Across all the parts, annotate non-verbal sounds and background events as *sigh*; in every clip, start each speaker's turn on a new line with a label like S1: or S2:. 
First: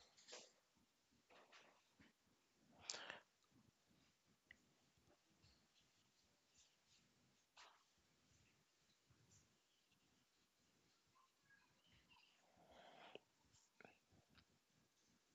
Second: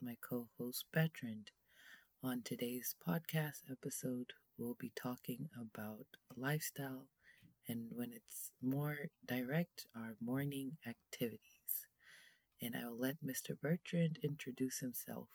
S1: my co host, Bertrand. On today's podcast episode, we'll be talking about lifestyle and when it's more direct, our morning activities. And I will let Mr. Bertrand introduce himself.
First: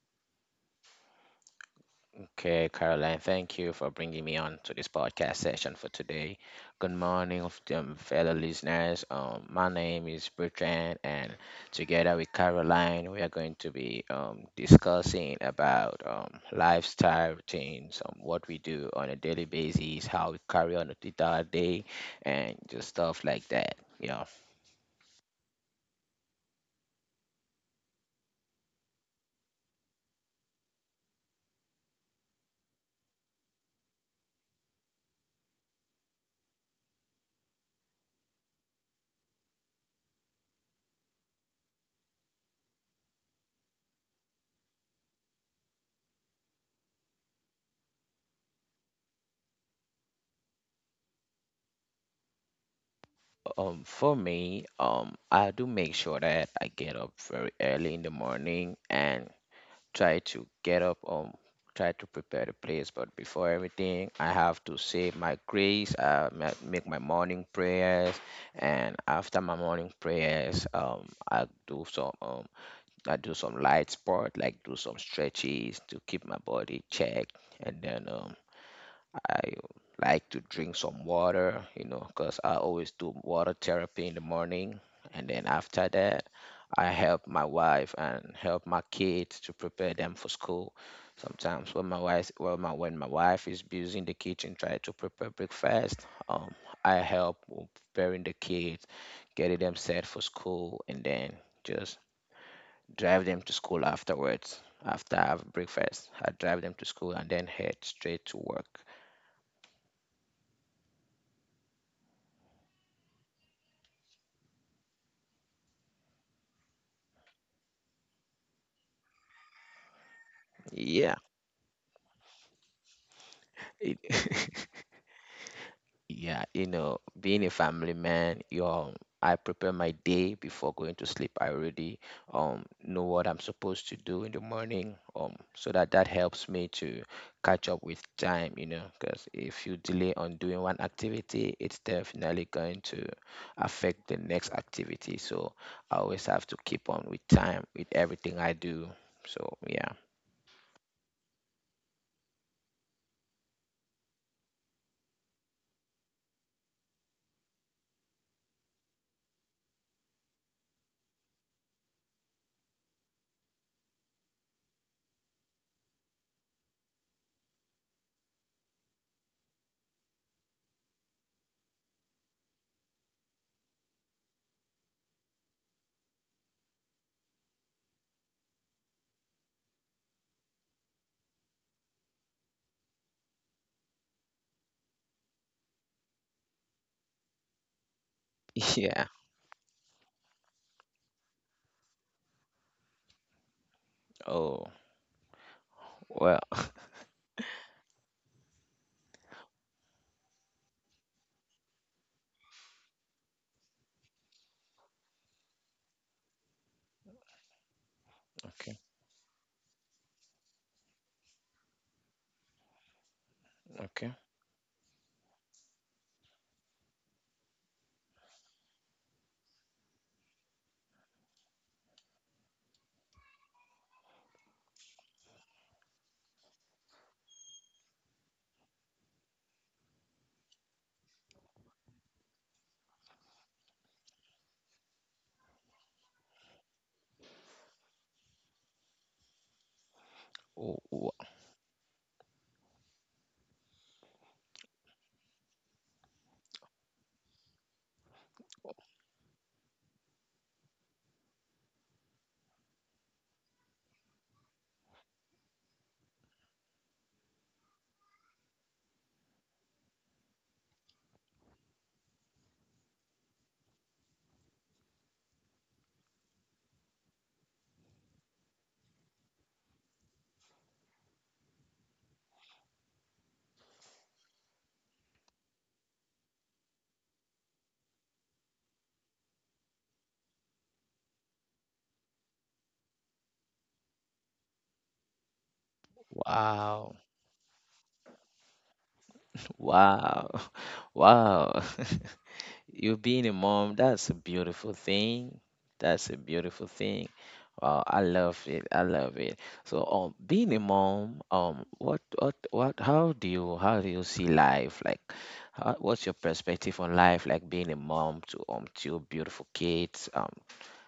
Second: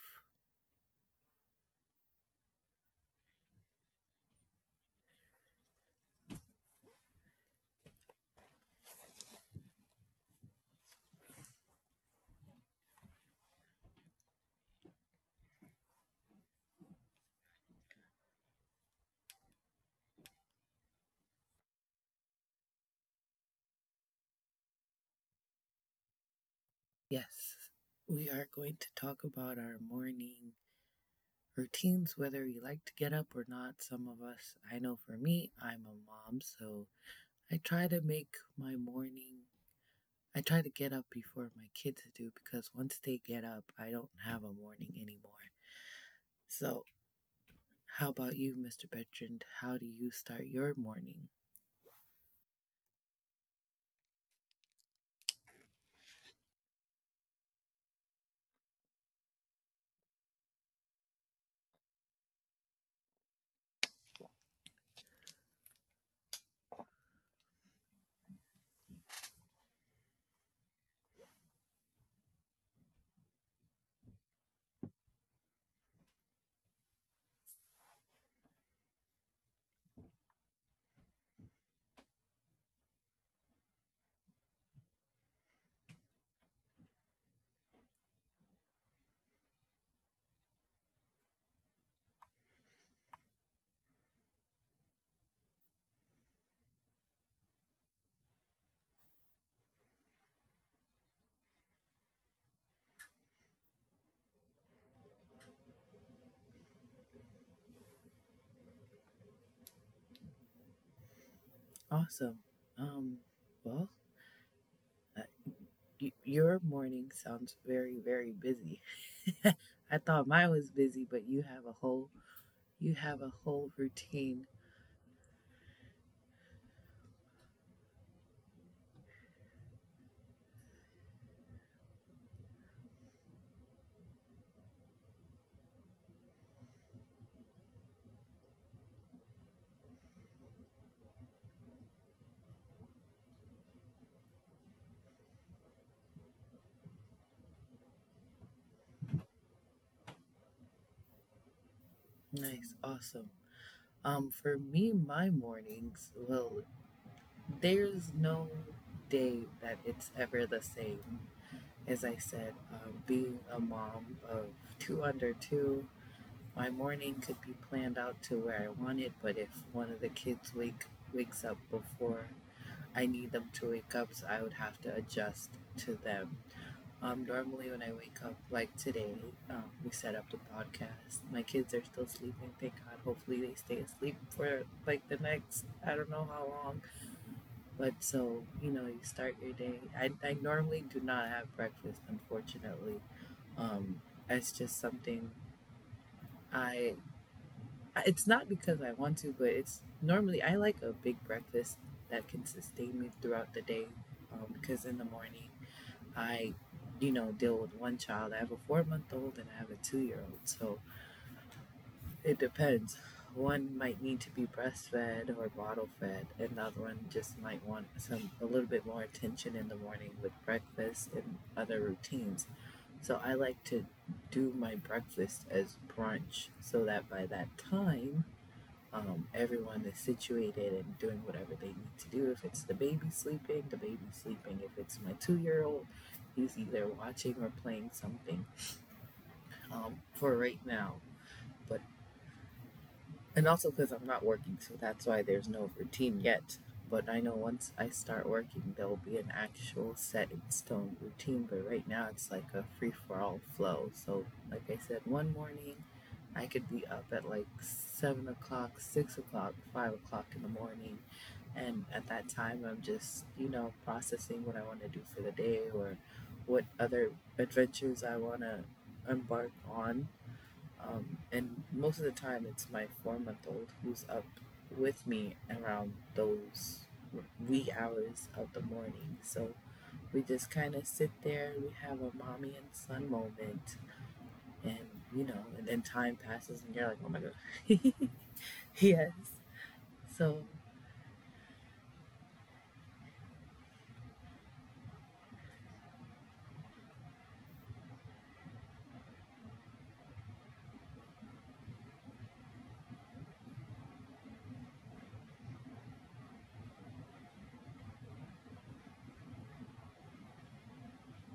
S2: Okay, Caroline, thank you for bringing me on to this podcast session for today. Good morning, of them fellow listeners. My name is Bertrand, and together with Caroline, we are going to be discussing about lifestyle routines, what we do on a daily basis, how we carry on with our day, and just stuff like that. Yeah.
S1: Yes, we are going to talk about our morning routines, whether you like to get up or not. Some of us, I know for me, I'm a mom, so I try to make my morning, I try to get up before my kids do because once they get up, I don't have a morning anymore. So, how about you, Mr. Bertrand? How do you start your morning?
S2: For me, I do make sure that I get up very early in the morning and try to get up try to prepare the place, but before everything, I have to say my grace, make my morning prayers. And after my morning prayers, I do some light sport, like do some stretches to keep my body checked. And then I like to drink some water, because I always do water therapy in the morning. And then after that, I help my wife and help my kids to prepare them for school. Sometimes when my wife, well, my when my wife is busy in the kitchen trying to prepare breakfast, I help with preparing the kids, getting them set for school, and then just drive them to school afterwards. After I have breakfast, I drive them to school and then head straight to work.
S1: Awesome. Um, well, uh, your morning sounds very, very busy. *laughs* I thought mine was busy, but you
S2: Yeah,
S1: have a whole you have a whole routine.
S2: It- *laughs* yeah, you know, being a family man, you I prepare my day before going to sleep. I already know what I'm supposed to do in the morning, so that helps me to catch up with time, you know, because if you delay on doing one activity, it's definitely going to affect the next activity. So I always have to keep on with time with everything I do. So yeah,
S1: Nice, awesome. For me, my mornings, well, there's no day that it's ever the same. As I said, being a mom of two under two, my morning could be planned out to where I want it, but if one of the kids wakes up before I need them to wake up, so I would have to adjust to them. Normally, when I wake up, like today, we set up the podcast. My kids are still sleeping, thank God. Hopefully, they stay asleep for like the next, I don't know how long but so, you
S2: *laughs*
S1: start
S2: yeah.
S1: your day. I normally do not have breakfast, unfortunately. Um, it's just
S2: Oh,
S1: something
S2: well,
S1: I,
S2: *laughs*
S1: it's not because I want to, but it's normally I like a big breakfast that can sustain me throughout the day. Because in the morning, I, deal with one child. I have a 4 month
S2: okay,
S1: old and I have a 2 year old. So, it depends. One might need to be
S2: okay.
S1: breastfed or bottle fed, and the other one just might want some a little bit more attention in the morning with breakfast and other routines. So I like to do my breakfast as brunch so that by that time, everyone is situated and doing whatever they need to do. If it's the baby sleeping, the baby's sleeping. If it's my 2 year old, he's either watching or playing something for right now. But and also because I'm not working, so that's why there's no routine yet. But I know once I start working, there will be an actual set in stone routine. But right now, it's like a free for all flow. So, like I said, one morning I could be up at like 7 o'clock, 6 o'clock, 5 o'clock in the morning. And at that time, I'm just, processing what I want to do for the day or what other adventures I want to embark on and most of the time, it's my 4 month old who's up with me around those wee hours of the morning. So we just kind of sit there, we have a mommy and son moment, and and then time passes, and you're like, oh my
S2: Wow,
S1: god, *laughs* yes. So,
S2: wow, *laughs* wow. You being a mom, that's a beautiful thing. That's a beautiful thing. Wow, I love it. I love it. So, being a mom, how do you see life? Like, what's your perspective on life? Like being a mom to two beautiful kids.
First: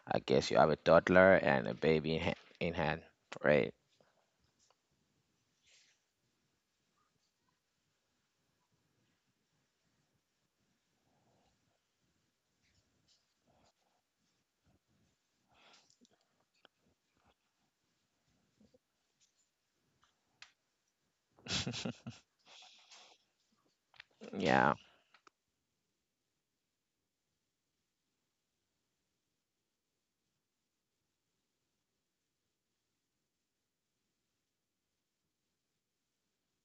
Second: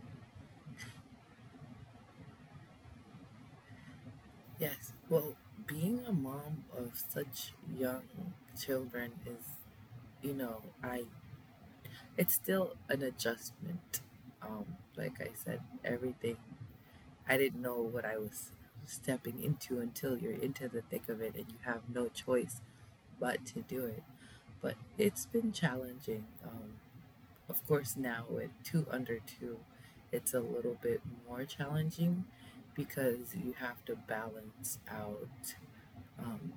S2: I guess you have a toddler and a baby in hand, right?
S1: yes, well, being a mom of such young children is, you know, I it's still an adjustment. Um, like I said, everything I didn't know what I was stepping into until you're into the thick of it and you have
S2: *laughs*
S1: no choice but to do it.
S2: Yeah,
S1: But it's been challenging. Of course, now with two under two, it's a little bit more challenging because you have to balance out um,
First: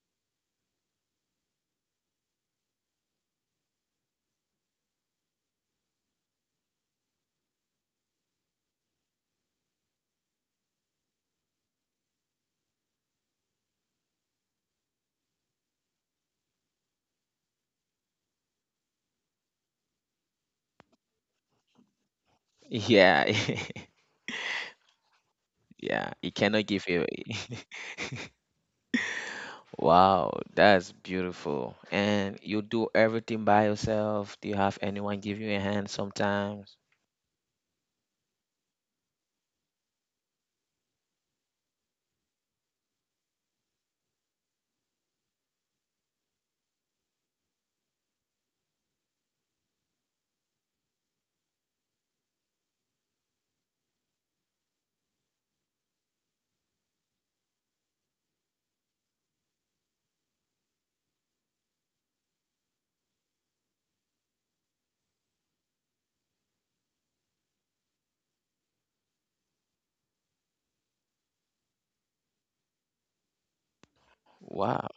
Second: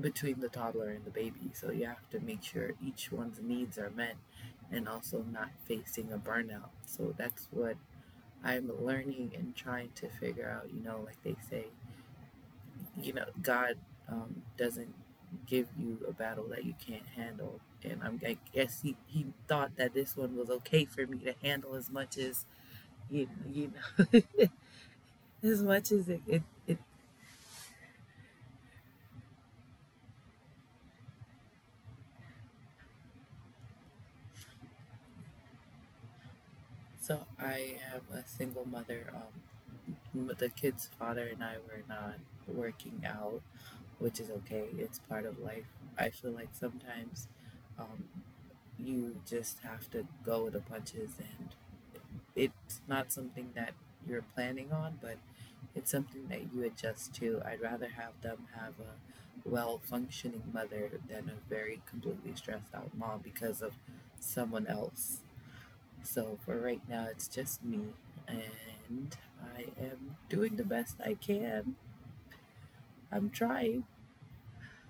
S1: between the toddler and the baby. So you have to make sure each one's needs are met and also not facing a burnout. So that's what I'm learning and trying to figure out, like they say, god doesn't give you a battle that you can't handle and I guess he thought that this one was okay for me to handle as much as
S2: yeah,
S1: you know *laughs* as
S2: *laughs*
S1: much
S2: yeah.
S1: as
S2: You cannot
S1: it
S2: give away. *laughs* Wow, that's beautiful. And you do everything by yourself? Do you have anyone give you a hand sometimes?
S1: so I am a single mother the kid's father and I were not working out, which is okay, it's part of life. I feel like sometimes um, you just have to go with the punches and it's not something that you're planning on but it's something that you adjust to. I'd rather have them have a well functioning mother than a very completely stressed out mom because of someone else. So for right now it's just me and I am doing the best I can. I'm trying.
S2: Wow,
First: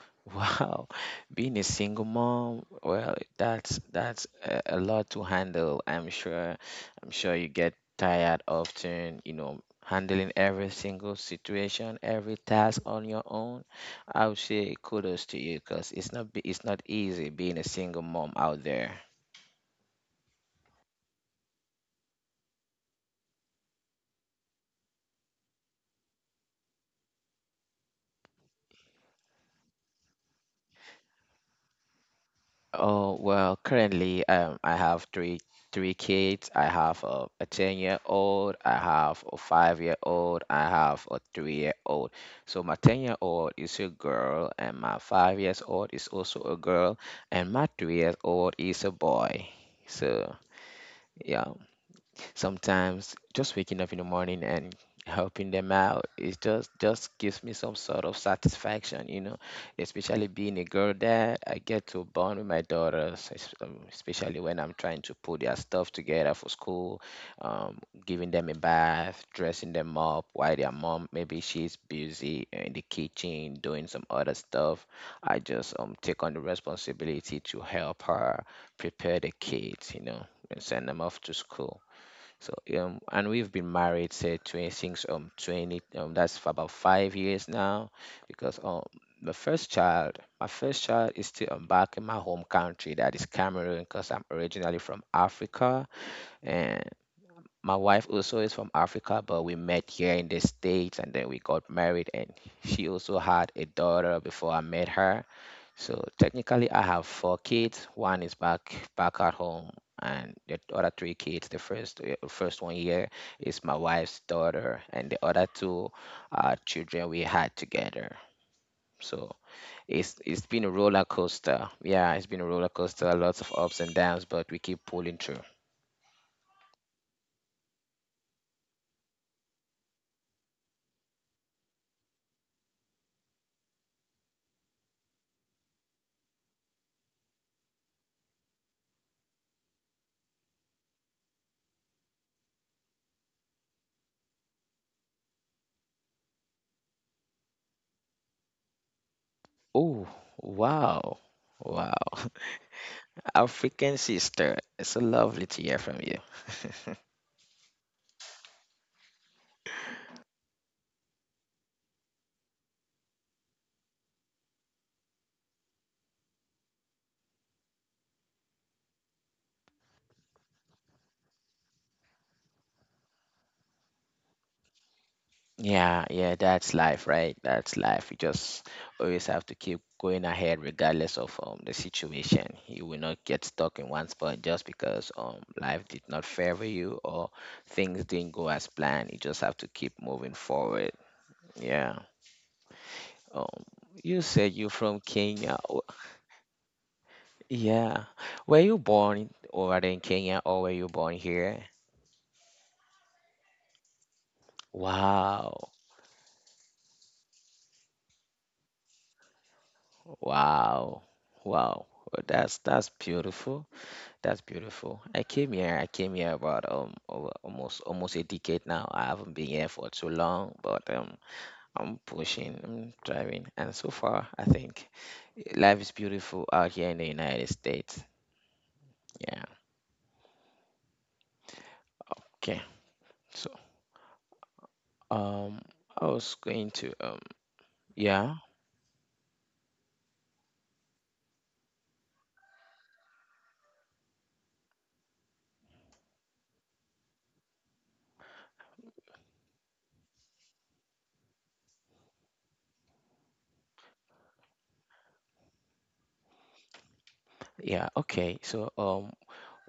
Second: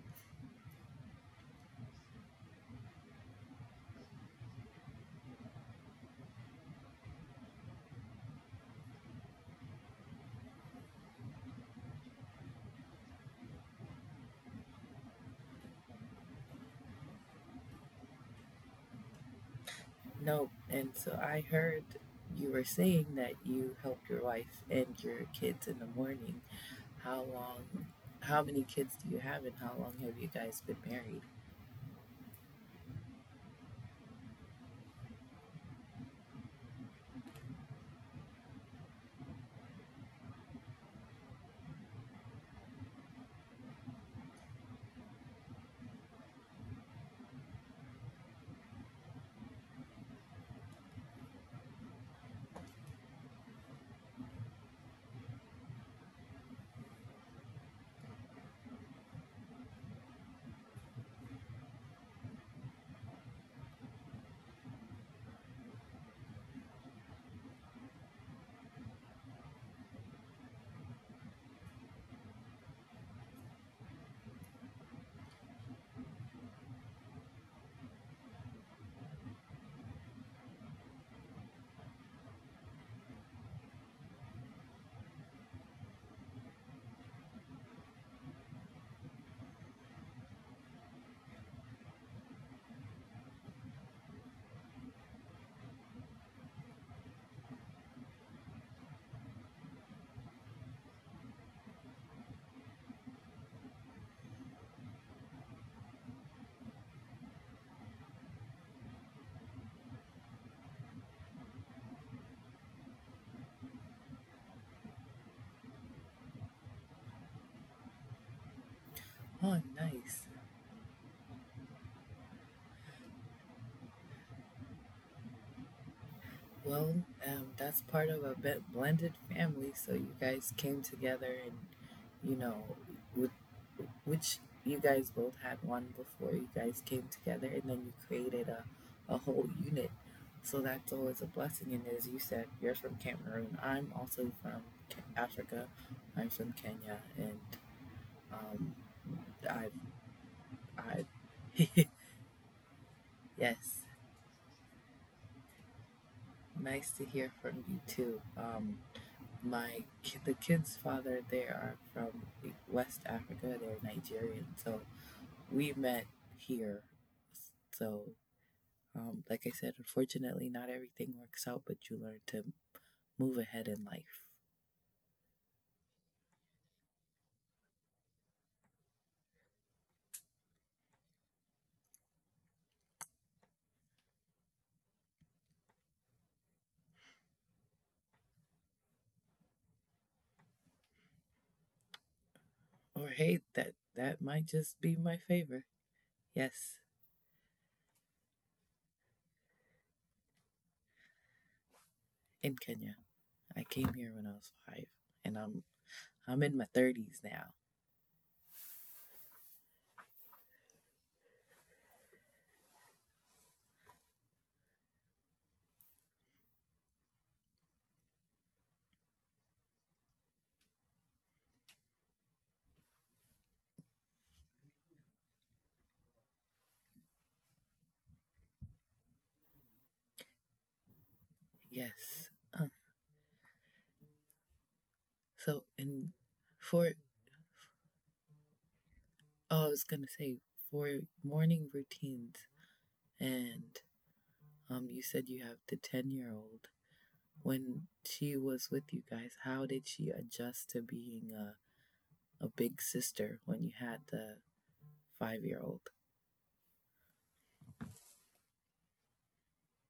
S2: *laughs* wow. Being a single mom, well, that's a lot to handle, I'm sure. I'm sure you get tired often, you know, handling every single situation, every task on your own. I would say kudos to you because it's not easy being a single mom out there.
S1: Nope. And so I heard you were saying that you help your wife and your kids in the morning. How long, how many kids do you have, and how long have you guys been married?
S2: Oh, well, currently, I have three kids. I have a 10-year-old, I have a 5-year-old, I have a 3-year-old. So my 10-year-old is a girl, and my 5 years old is also a girl, and my 3 years old is a boy. So, yeah. Sometimes, just waking up in the morning and helping them out, it just gives me some sort of satisfaction, especially being a girl dad. I get to bond with my daughters, especially when I'm trying to put their stuff together for school, um, giving them a bath, dressing them up while their mom, maybe she's busy in the kitchen doing some other stuff. I just take on the responsibility to help her prepare the kids, you know, and send them off to school. So, and we've been married, say 20, since 20, that's for about 5 years now. Because my first child is still back in my home country, that is Cameroon, because I'm originally from Africa. And my wife also is from Africa, but we met here in the States, and then we got married. And she also had a daughter before I met her. So technically, I have four kids. One is back at home, and the other three kids. The first, one here, is my wife's daughter, and the other two are children we had together. So
S1: Oh,
S2: it's
S1: nice.
S2: it's been a roller coaster. Yeah, it's been a roller coaster. Lots of ups and downs, but we keep pulling through.
S1: Well, that's part of a blended family, so you guys came together and you know, with, which you guys both had one before you guys came together, and then you created a whole unit. So that's always a blessing. And as you said, you're from Cameroon. I'm also from Africa. I'm from Kenya, and um, I,
S2: Oh, wow,
S1: I,
S2: wow!
S1: *laughs*
S2: *laughs*
S1: yes,
S2: African sister, it's so lovely to hear from you.
S1: nice to hear from you too. My the kids' father they are from West Africa. They're Nigerian, so we met here. So, like I said, unfortunately, not everything works out, but you learn to move ahead in life.
S2: Yeah, yeah, that's life, right? That's life. You just always have to keep going ahead regardless of the situation. You will not get stuck in one spot just because life did not favor you, or things didn't go as planned. You just have to keep moving forward. Yeah.
S1: Or hey,
S2: Um
S1: that that
S2: you
S1: might
S2: said you're
S1: just be
S2: from
S1: my
S2: Kenya.
S1: favor.
S2: Oh,
S1: Yes,
S2: yeah. Were you born over there in Kenya, or were you born here?
S1: in Kenya, I came here when I was five, and
S2: Wow.
S1: I'm in my thirties now.
S2: Wow. Wow. That's beautiful. That's beautiful. I came here. I came here about almost a decade now. I haven't been here for too long, but I'm pushing, I'm driving, and so far I think life is beautiful out here in the United States. Yeah.
S1: Yes. Uh,
S2: Okay. So
S1: so,
S2: um
S1: and
S2: I was
S1: for
S2: going to yeah,
S1: oh, I was gonna say for morning routines and you said you have the 10-year-old. When she was with you guys, how did she adjust to being a big sister when you had the 5 year old?
S2: yeah, okay. So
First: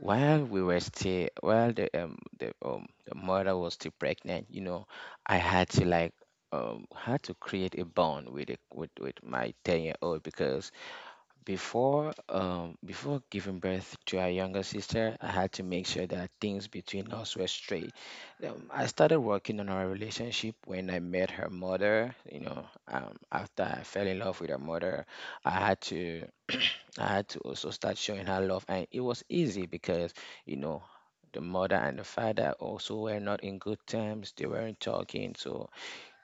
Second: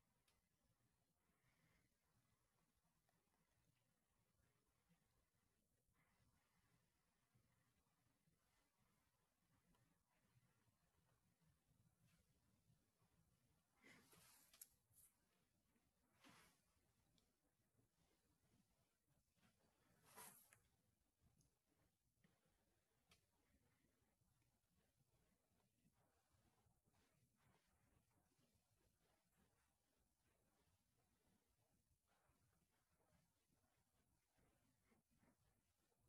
S2: while we were still, while the mother was still pregnant, you know, I had to create a bond with it with my 10-year old. Because before giving birth to our younger sister, I had to make sure that things between us were straight. I started working on our relationship when I met her mother. You know, after I fell in love with her mother, I had to, also start showing her love, and it was easy because you know the mother and the father also were not in good terms. They weren't talking, so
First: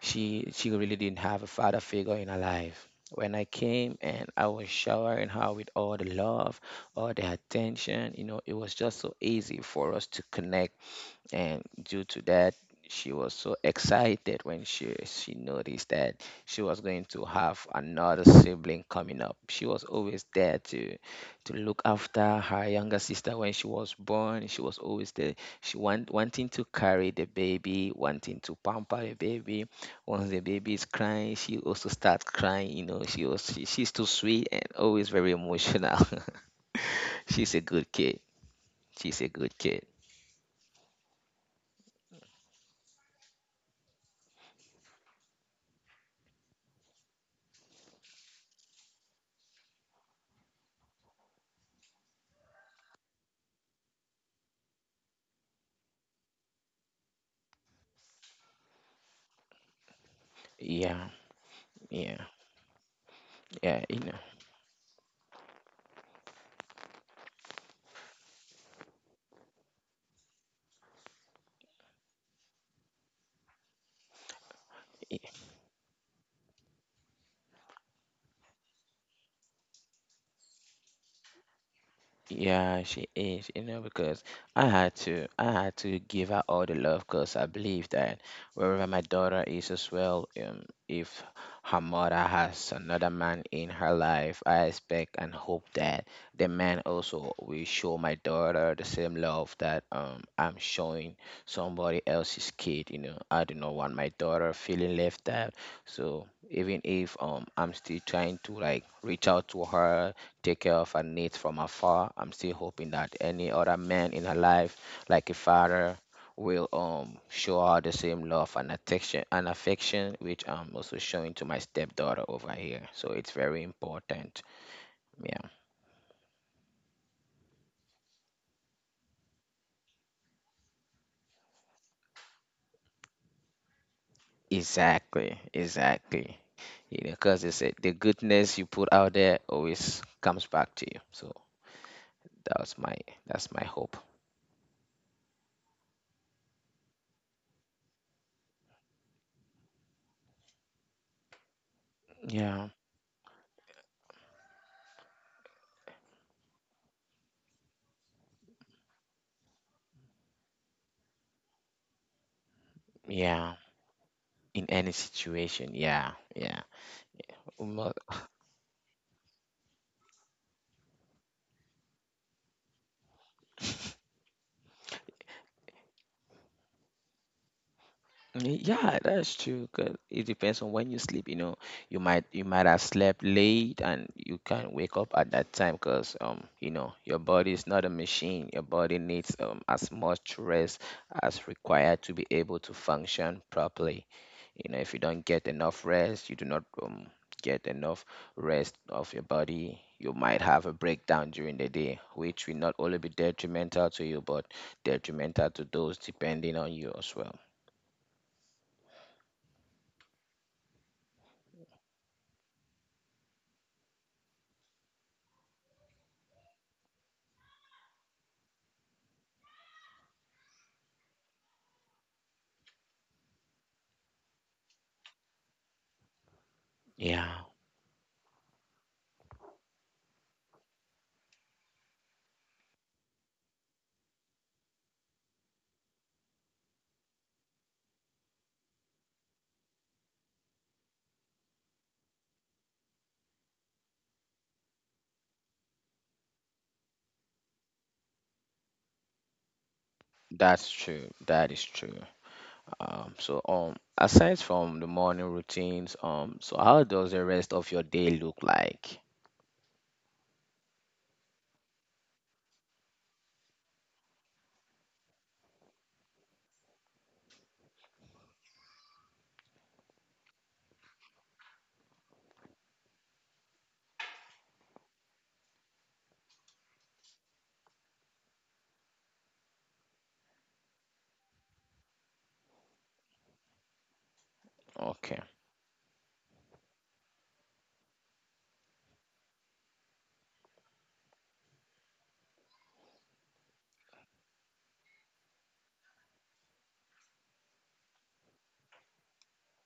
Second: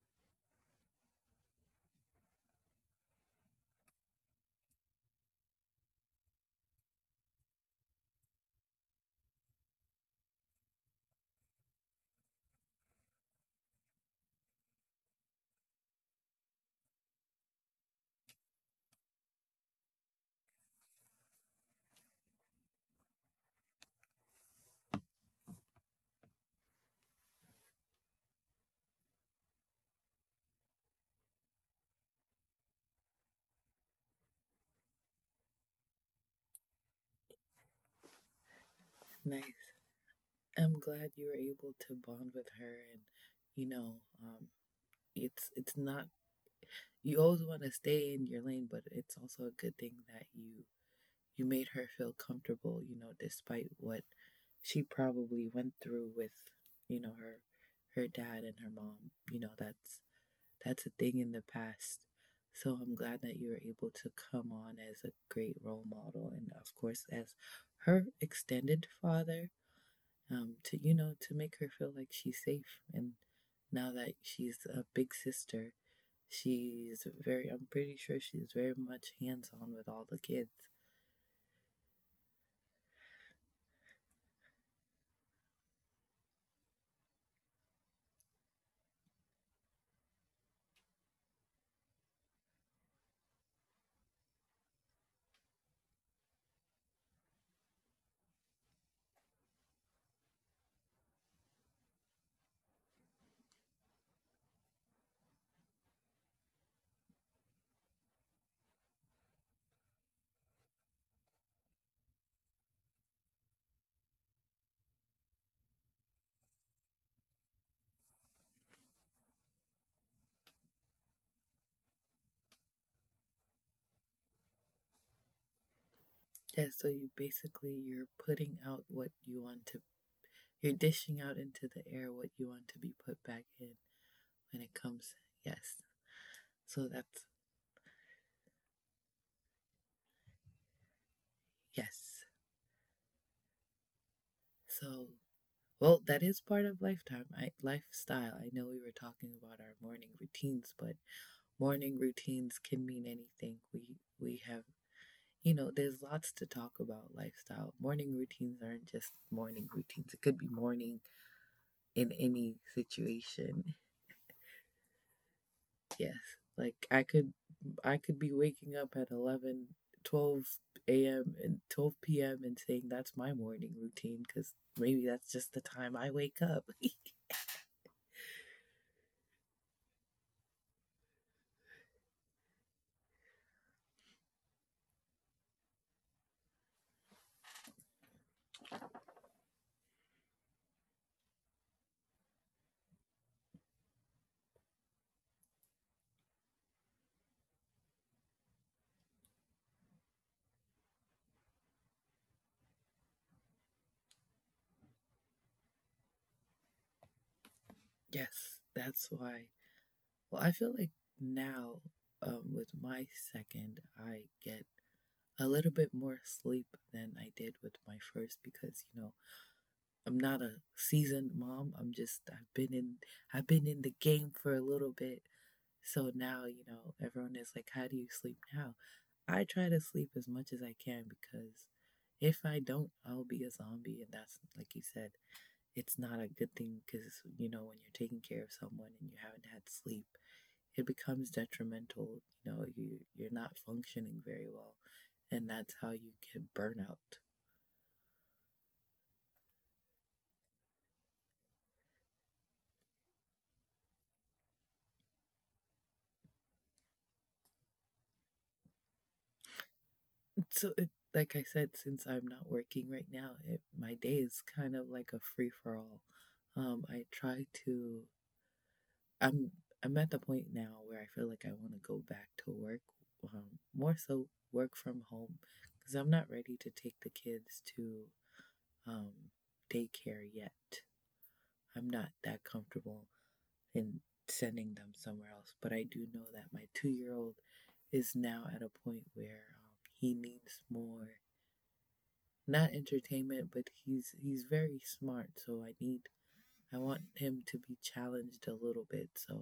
S2: she really didn't have a father figure in her life. When I came and I was showering her with all the love, all the attention, it was just so easy for us to connect. And due to that, she was so excited when she noticed that she was going to have another sibling coming up. She was always there to look after her younger sister. When she was born, she was always there. Wanting to carry the baby, wanting to pamper the baby. Once the baby is crying, she also starts crying, you know. She's too sweet, and always very emotional. *laughs* She's a good kid. She's a
S1: Nice.
S2: good kid.
S1: I'm glad you were able to bond with her. And, you know, um, it's not, you always want to stay in your lane, but it's also a good thing that you made her feel comfortable, you know, despite what she probably went through with, you know, her, her dad and her mom. You know, that's a
S2: Yeah,
S1: thing in the past.
S2: yeah,
S1: So I'm glad that you were
S2: yeah,
S1: able to come on as a great role model, and of course as her extended father, to you know to make her feel like she's safe. And now that she's a big sister, she's very. I'm pretty sure she's very much hands on with all the kids.
S2: yeah, she is, you know, because I had to, give her all the love, because I believe that wherever my daughter is as well, if her mother has another man in her life, I expect and hope that the man also will show my daughter the same love that I'm showing somebody else's kid. I do not want my daughter feeling left out. So even if I'm still trying to like reach out to her, take care of her needs from afar. I'm still hoping that any other man in her life, like a father, will show her the same love and affection, which I'm also showing to my stepdaughter over here. So it's very important. Yeah.
S1: Yeah, so you basically you're putting out what you want to. You're dishing out into the air what you want to be put back in when it comes.
S2: Exactly.
S1: Yes.
S2: Exactly. You know,
S1: So
S2: because
S1: that's
S2: it's a, the goodness you put out there always comes back to you. So
S1: yes.
S2: that's my that's my hope.
S1: So, well, that is part of lifestyle. I know we were talking about our morning routines, but morning
S2: Yeah.
S1: routines can mean anything. We have, there's lots to talk about lifestyle. Morning routines aren't just morning routines. It could be morning in any
S2: Yeah.
S1: situation.
S2: In any situation. Yeah.
S1: Yes.
S2: Yeah.
S1: Like
S2: Um,
S1: I could be waking up at 11 12 a.m. and 12 p.m. and saying that's my morning routine because maybe that's just the time I wake up.
S2: Mm, yeah, that's true. 'Cause it depends on when you sleep. You know, you might have slept late, and you can't wake up at that time because your body is not a machine. Your body needs as much rest as required to be able to function properly. You know, if you don't get enough rest, you do not get enough rest of your body. You might have a breakdown during the day, which will not only be detrimental to you, but detrimental to those depending on you as well.
S1: Yes, that's why. Well, I feel like now with my second, I get a little bit more sleep than I did with my first because I'm not a seasoned mom. I've been in the game for a little bit. So now you know
S2: Yeah.
S1: everyone is like, "How do you sleep now?" I try to sleep as much as I can because if I don't, I'll be a zombie, and that's like you said, it's not a good thing because you know when you're taking care of someone and you haven't had sleep it becomes detrimental. You know you're not functioning very well and that's how you get burnout.
S2: That's true. That is true. So, aside from the morning routines, so how does the rest of your day look like?
S1: *laughs* So like I said since I'm not working right now my day is kind of like a free-for-all. I try to i'm I'm at the point now where I feel like I want to go back to work, more so work from home because I'm not ready to take the kids to um, daycare yet. I'm not that comfortable in sending them
S2: Okay.
S1: somewhere else, but I do know that my 2 year old is now at a point where he needs more not entertainment but he's very smart so I want him to be challenged a little bit so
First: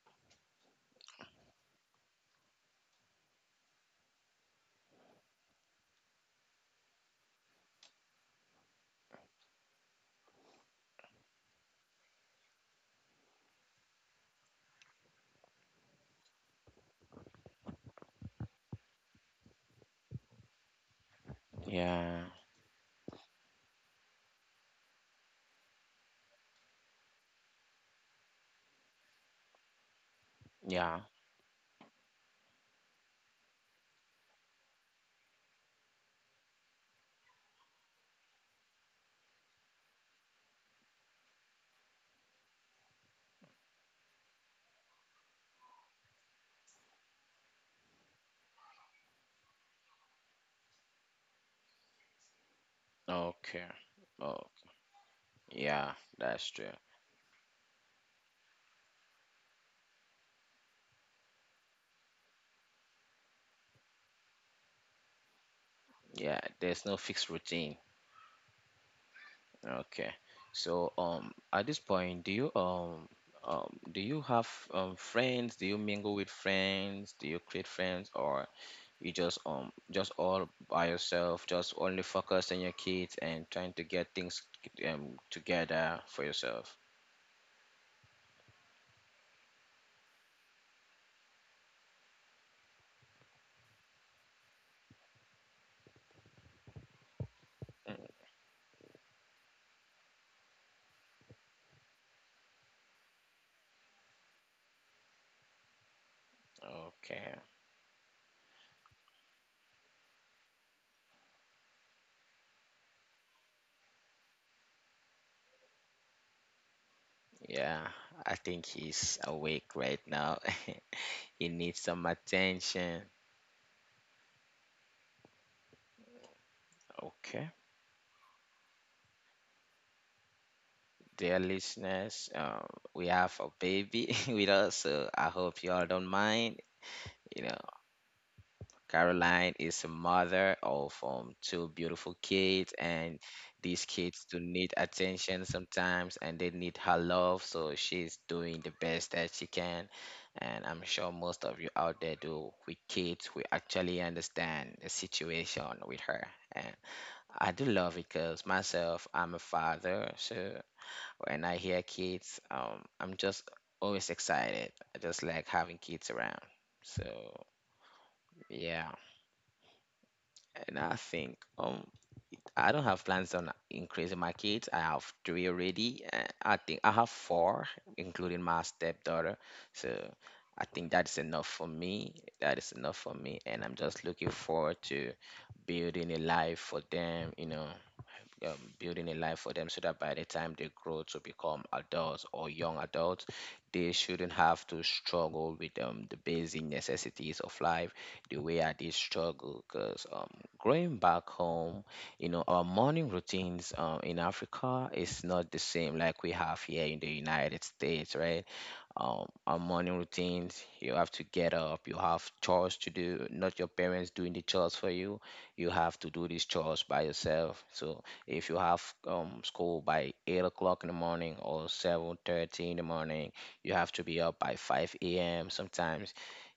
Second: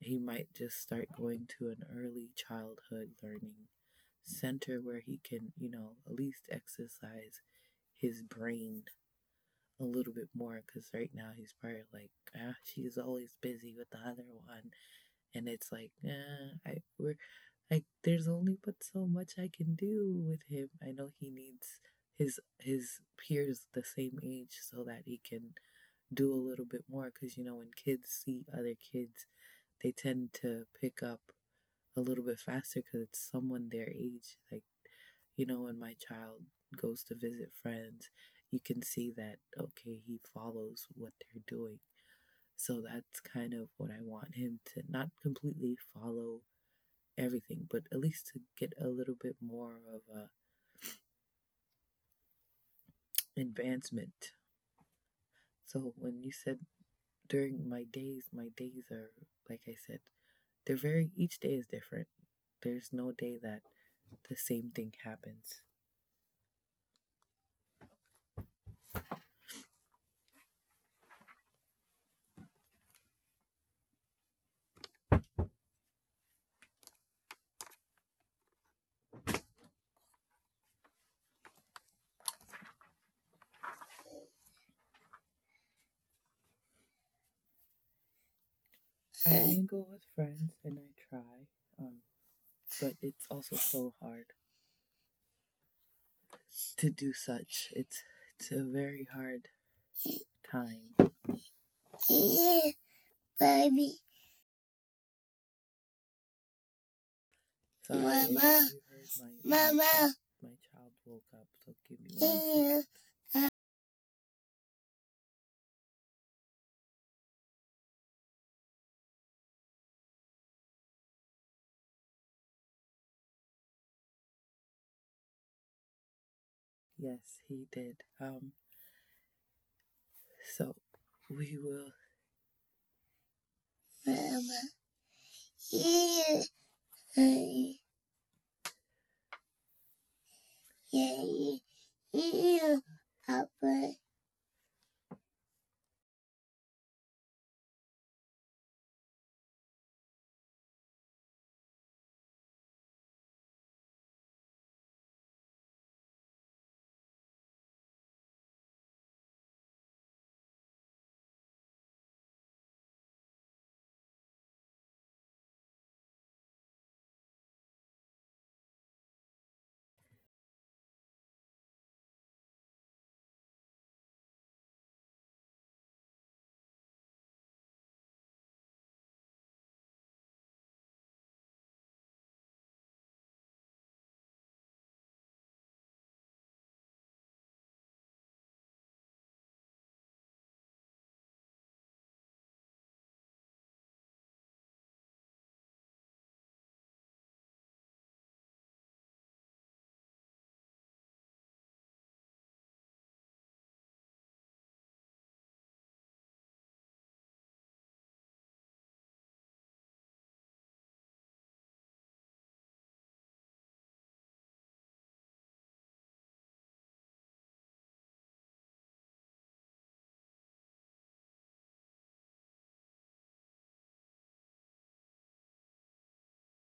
S1: he might just start going to an early childhood learning center where he can you know at least exercise his brain a little bit more because right now he's probably like, ah, she's always busy with the other one, and it's like, ah, there's only but so much I can do with him. I know he needs
S2: Yeah.
S1: his peers the same age so that he can do a little bit more because you know when kids see other kids, they tend to pick
S2: Yeah.
S1: up a little bit faster because it's someone their age. Like, you know, when my child goes to visit friends, you can see that, okay, he follows what they're doing. So that's kind of what I want him to not completely follow everything, but at least to get a little bit more of a
S2: Okay.
S1: advancement.
S2: Oh,
S1: So
S2: yeah.
S1: when you
S2: That's
S1: said
S2: true.
S1: during my days are like I said, they're very each day is different. There's no day that the same thing happens.
S2: Yeah. There's no fixed routine. Okay. So at this point, do you have friends? Do you mingle with friends? Do you create friends, or you just all by yourself, just only focus on your kids and trying to get things together for yourself?
S1: I mingle with friends and I try, um, but it's also so hard to do such. It's
S2: Mm,
S1: it's a very hard time. *laughs* Yeah, Baby,
S2: okay.
S1: sorry, Mama. My, Mama, my child woke up, so give me one second.
S2: Yeah, I think he's awake right now. *laughs* He needs some attention.
S1: Yeah, yes,
S2: Okay.
S1: he did. Um, so
S2: Dear
S1: we will.
S2: listeners, we have a baby *laughs* with
S1: Mama,
S2: us, so I hope you all don't
S1: yeah,
S2: mind. You know,
S1: yeah,
S2: Caroline is a mother of
S1: yeah,
S2: two beautiful
S1: yeah,
S2: kids, and these
S1: Papa,
S2: kids do need attention sometimes, and they need her love. So she's doing the best that she can, and I'm sure most of you out there do with kids, we actually understand the situation with her. And I do love it because myself, I'm a father, so when I hear kids, I'm just always excited. I just like having kids around. So yeah, and I think I don't have plans on increasing my kids. I have three already. I think I have four, including my stepdaughter. So I think that's enough for me. That is enough for me, and I'm just looking forward to building a life for them. um, Building a life for them so that by the time they grow to become adults or young adults, they shouldn't have to struggle with the basic necessities of life the way I did struggle. Because growing back home, you know, our morning routines in Africa is not the same like we have here in the United States, right? Our morning routines. You have to get up. You have chores to do, not your parents doing the chores for you. You have to do these chores by yourself. So if you have school by 8 o'clock in the morning or 7:30 in the morning, you have to be up by 5 a.m. Sometimes,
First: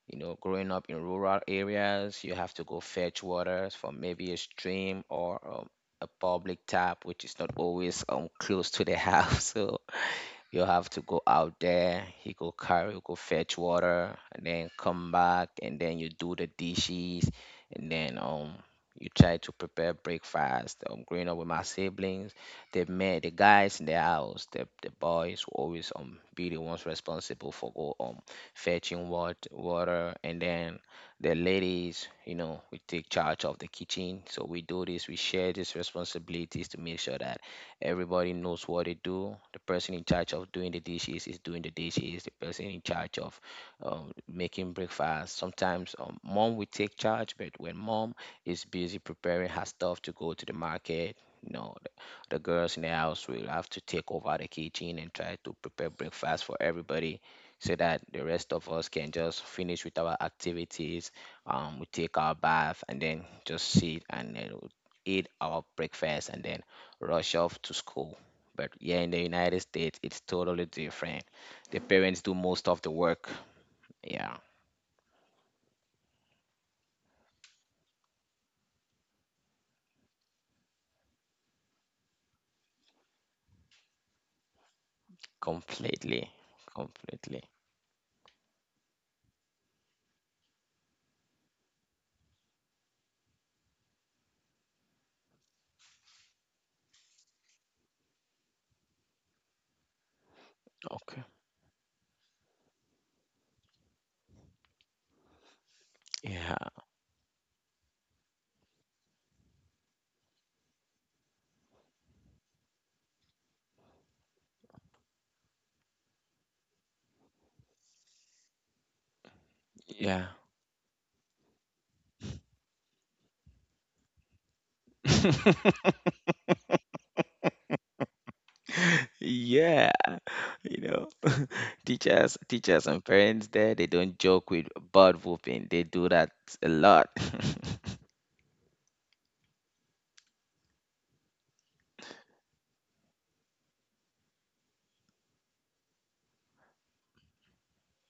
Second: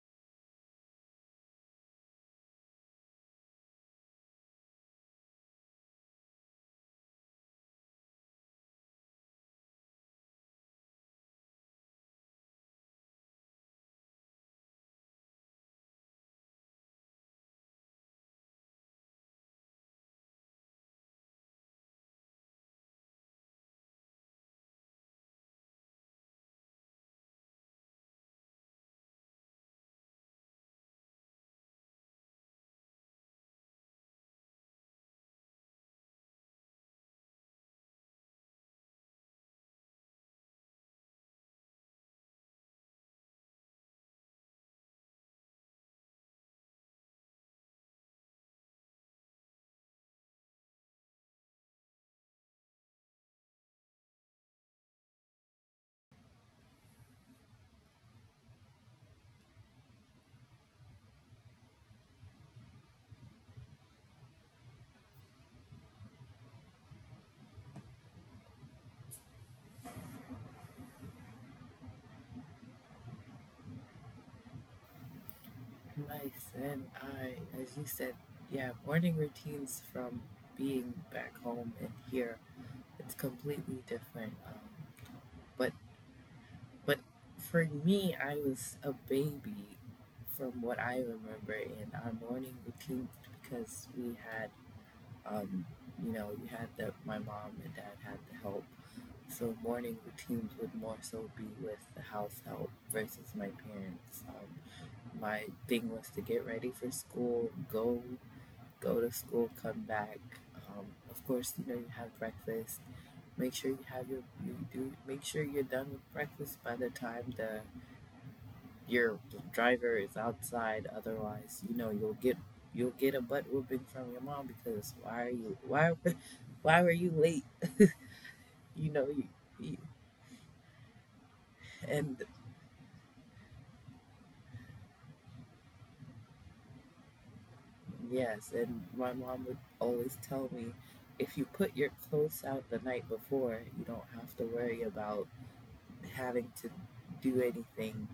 S2: you know, growing up in rural areas, you have to go fetch waters from maybe a stream or a public tap, which is not always close to the house. *laughs* So you have to go out there. He go carry, go fetch water, and then come back, and then you do the dishes, and then you try to prepare breakfast. Growing up with my siblings, they men, the guys in the house, the boys will always be the ones responsible for go fetching water, and then the ladies, you know, we take charge of the kitchen. So we do this, we share these responsibilities to make sure that everybody knows what they do. The person in charge of doing the dishes is doing the dishes. The person in charge of making breakfast. Sometimes mom will take charge, but when mom is busy preparing her stuff to go to the market, you know, the girls in the house will have to take over the kitchen and try to prepare breakfast for everybody so that the rest of us can just finish with our activities. We take our bath and then just sit and then we'll eat our breakfast and then rush off to school. But yeah, in the United States, it's totally different. The parents do most of the work. Yeah,
S1: nice. And I, as you said, yeah, morning routines from being back home and here, it's completely different. But
S2: completely,
S1: but
S2: completely.
S1: for me, I was a baby from what I remember in our morning routines because we had, um, you know, we had the my mom and dad had the help. So morning routines would more
S2: Okay.
S1: so be with the house help versus my parents. My thing was to get
S2: Yeah,
S1: ready for school, go go to school, come back. Of course, you know you have breakfast. Make sure you have your you do. Make sure you're done with breakfast by the time the your driver is
S2: yeah.
S1: outside. Otherwise, you know you'll get a butt whooping from your mom because why are you why
S2: *laughs*
S1: *laughs* why were you late? You know you, you
S2: Yeah, you know, *laughs*
S1: and
S2: teachers and parents there, they don't joke with bird whooping. They do that a lot. *laughs*
S1: yes, and my mom would always tell me if you put your clothes out the night before, you don't have to worry about having to do anything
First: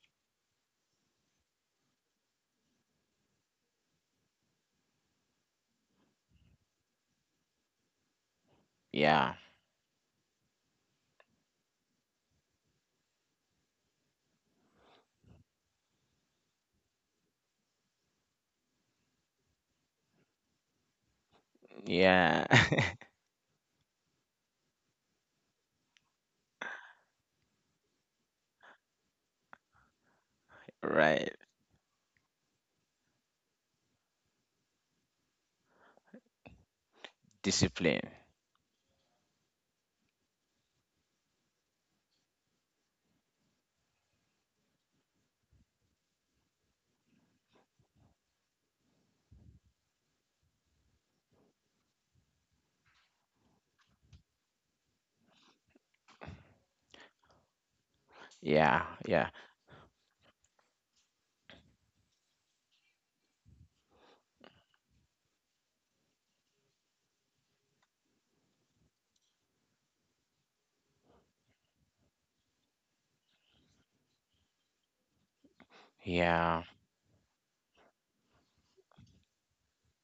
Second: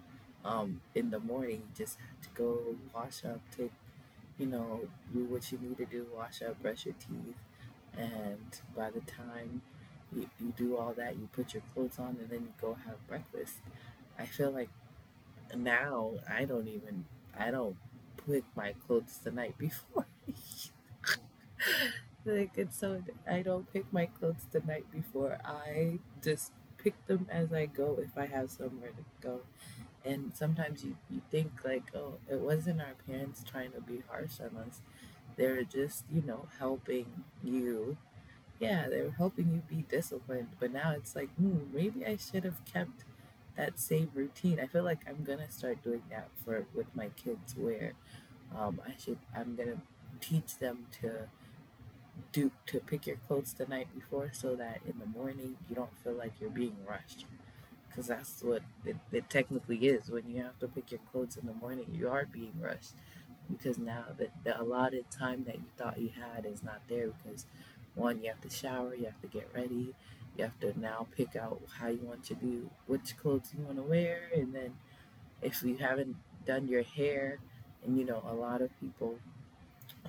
S1: in the morning, just to go wash up, take, you know, do what you need to do, wash up, brush your teeth. And by the
S2: Yeah,
S1: time you do all that, you put your clothes on and then you go have breakfast. I feel like now I don't even, I don't put my clothes the night before. *laughs*
S2: yeah,
S1: Like it's so I don't pick my clothes the night before. I just pick them as I go if I have somewhere to go. And
S2: *laughs*
S1: sometimes you
S2: right.
S1: think like, oh, it wasn't our parents trying to be harsh on us. They're just, you know, helping you.
S2: Discipline.
S1: Yeah, they were helping you be disciplined. But now it's like, hmm, maybe I should have kept that same routine. I feel like I'm gonna start doing that for with my kids where I should I'm gonna teach them to do to pick your clothes the night before so that in the morning you don't feel like you're being rushed because that's what
S2: Yeah,
S1: it
S2: yeah,
S1: technically is. When you have to pick your clothes in the morning you are being rushed because now the allotted time that you thought you had is not there because one you have to shower, you have to get ready, you have to now pick out how you want to do which clothes you want to wear. And then if you haven't done
S2: yeah,
S1: your hair and you know a lot of people,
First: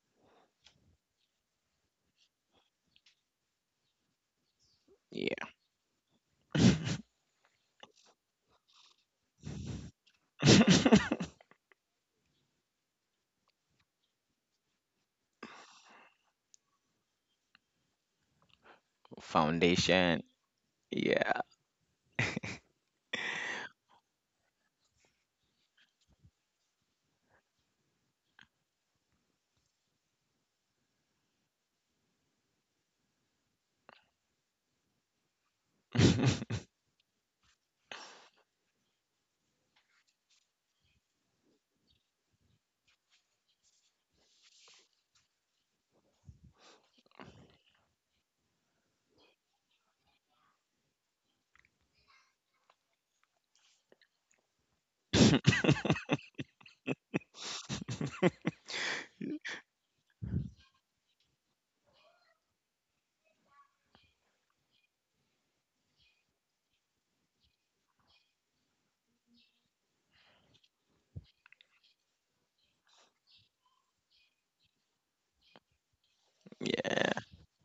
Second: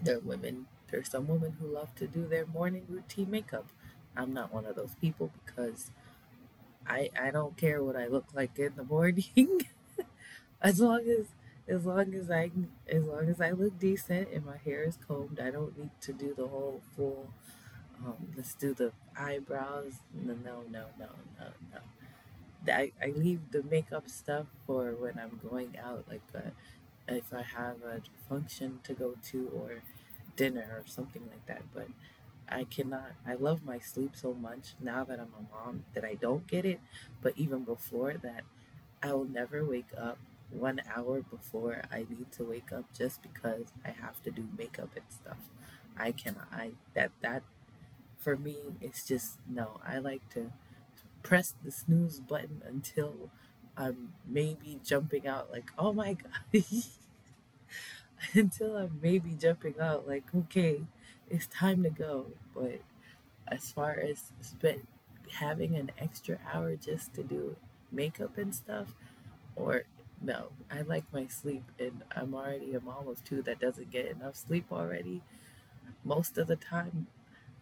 S1: there are women, there's some women who love to do their morning routine makeup. I'm not one of those people because
S2: yeah.
S1: I don't care what I look like in the morning *laughs* as long as
S2: *laughs*
S1: as long as I as long as I look decent and my hair is combed. I don't need to do the whole full. Let's do the eyebrows.
S2: Foundation.
S1: No, no, no, no,
S2: Yeah.
S1: no, no. I leave the makeup stuff for when I'm going out, like if I have a function to go to or dinner or something like that. But I cannot. I love my sleep so much now that I'm a mom that I don't get
S2: *laughs*
S1: it. But even before that, I will never wake up 1 hour before I need to wake up just because I have to do makeup and stuff. I cannot. I that that for me it's just no. I like to press the snooze button until I'm maybe jumping out like, oh my god, *laughs* until I'm maybe jumping out like, okay, it's time to go. But as far as spent having an extra hour just to do makeup and stuff or no, I like my sleep and I'm already a mom of two that doesn't get enough sleep already most of the time.
S2: Yeah,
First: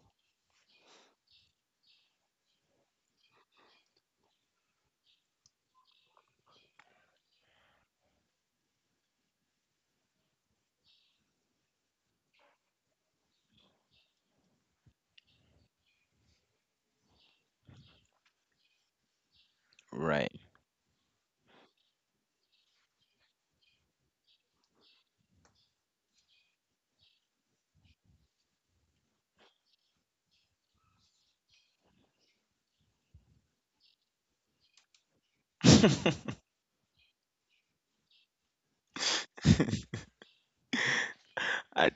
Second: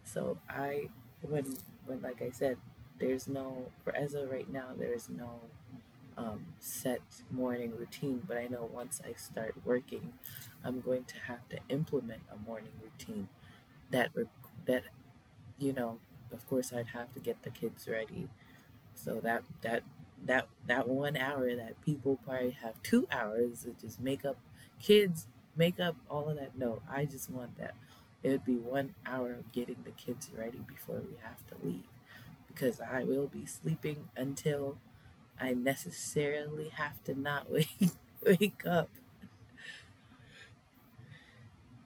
S1: So I when like I said, there's no for as of right now there's no set morning routine. But I know once I start working, I'm going to have to implement a morning routine that that you know, of course I'd have to get the kids ready. So that that
S2: right.
S1: that that 1 hour that people probably have 2 hours to just make up kids make up all of that. No, I just want that. It would be 1 hour of getting the kids ready before we have to leave because I will be sleeping until I
S2: *laughs* I
S1: necessarily have to not wake *laughs* wake up.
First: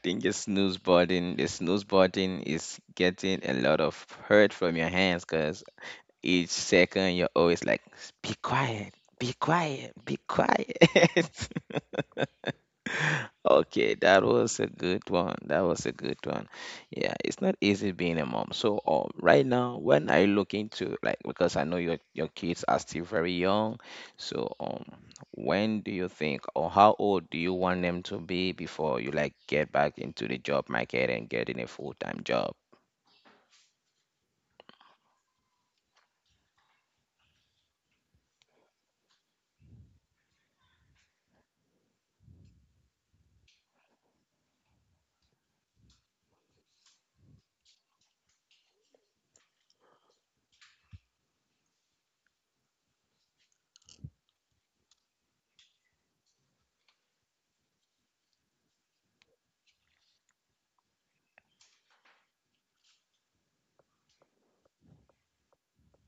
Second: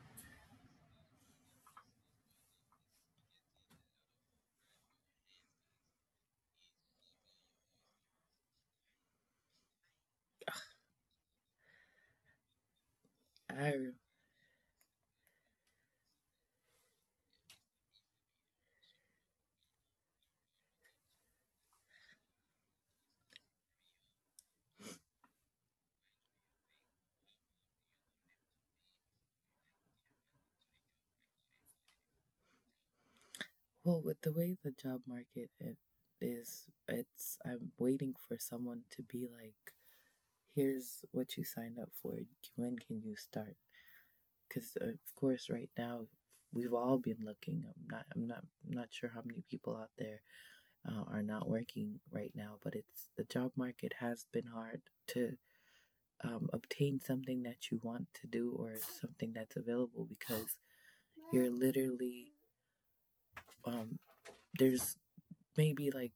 S2: think the snooze button is getting a lot of hurt from your hands because each second you're always like, be quiet, be quiet, be quiet. *laughs*
S1: I
S2: Okay, that was a good one. That was a good one. Yeah, it's not easy being a mom. So, right now, when I look into like because I know your kids are still very young, so when do you think or how old do you want them to be before you like get back into the job market and getting a full-time job?
S1: well with the way the job market is, it's I'm waiting for someone to be like, here's what you signed up for. When can you start? Because of course, right now we've all been looking. I'm not sure how many people out there are not working right now, but it's the job market has been hard to obtain something that you want to do or something that's available because you're literally um, there's maybe like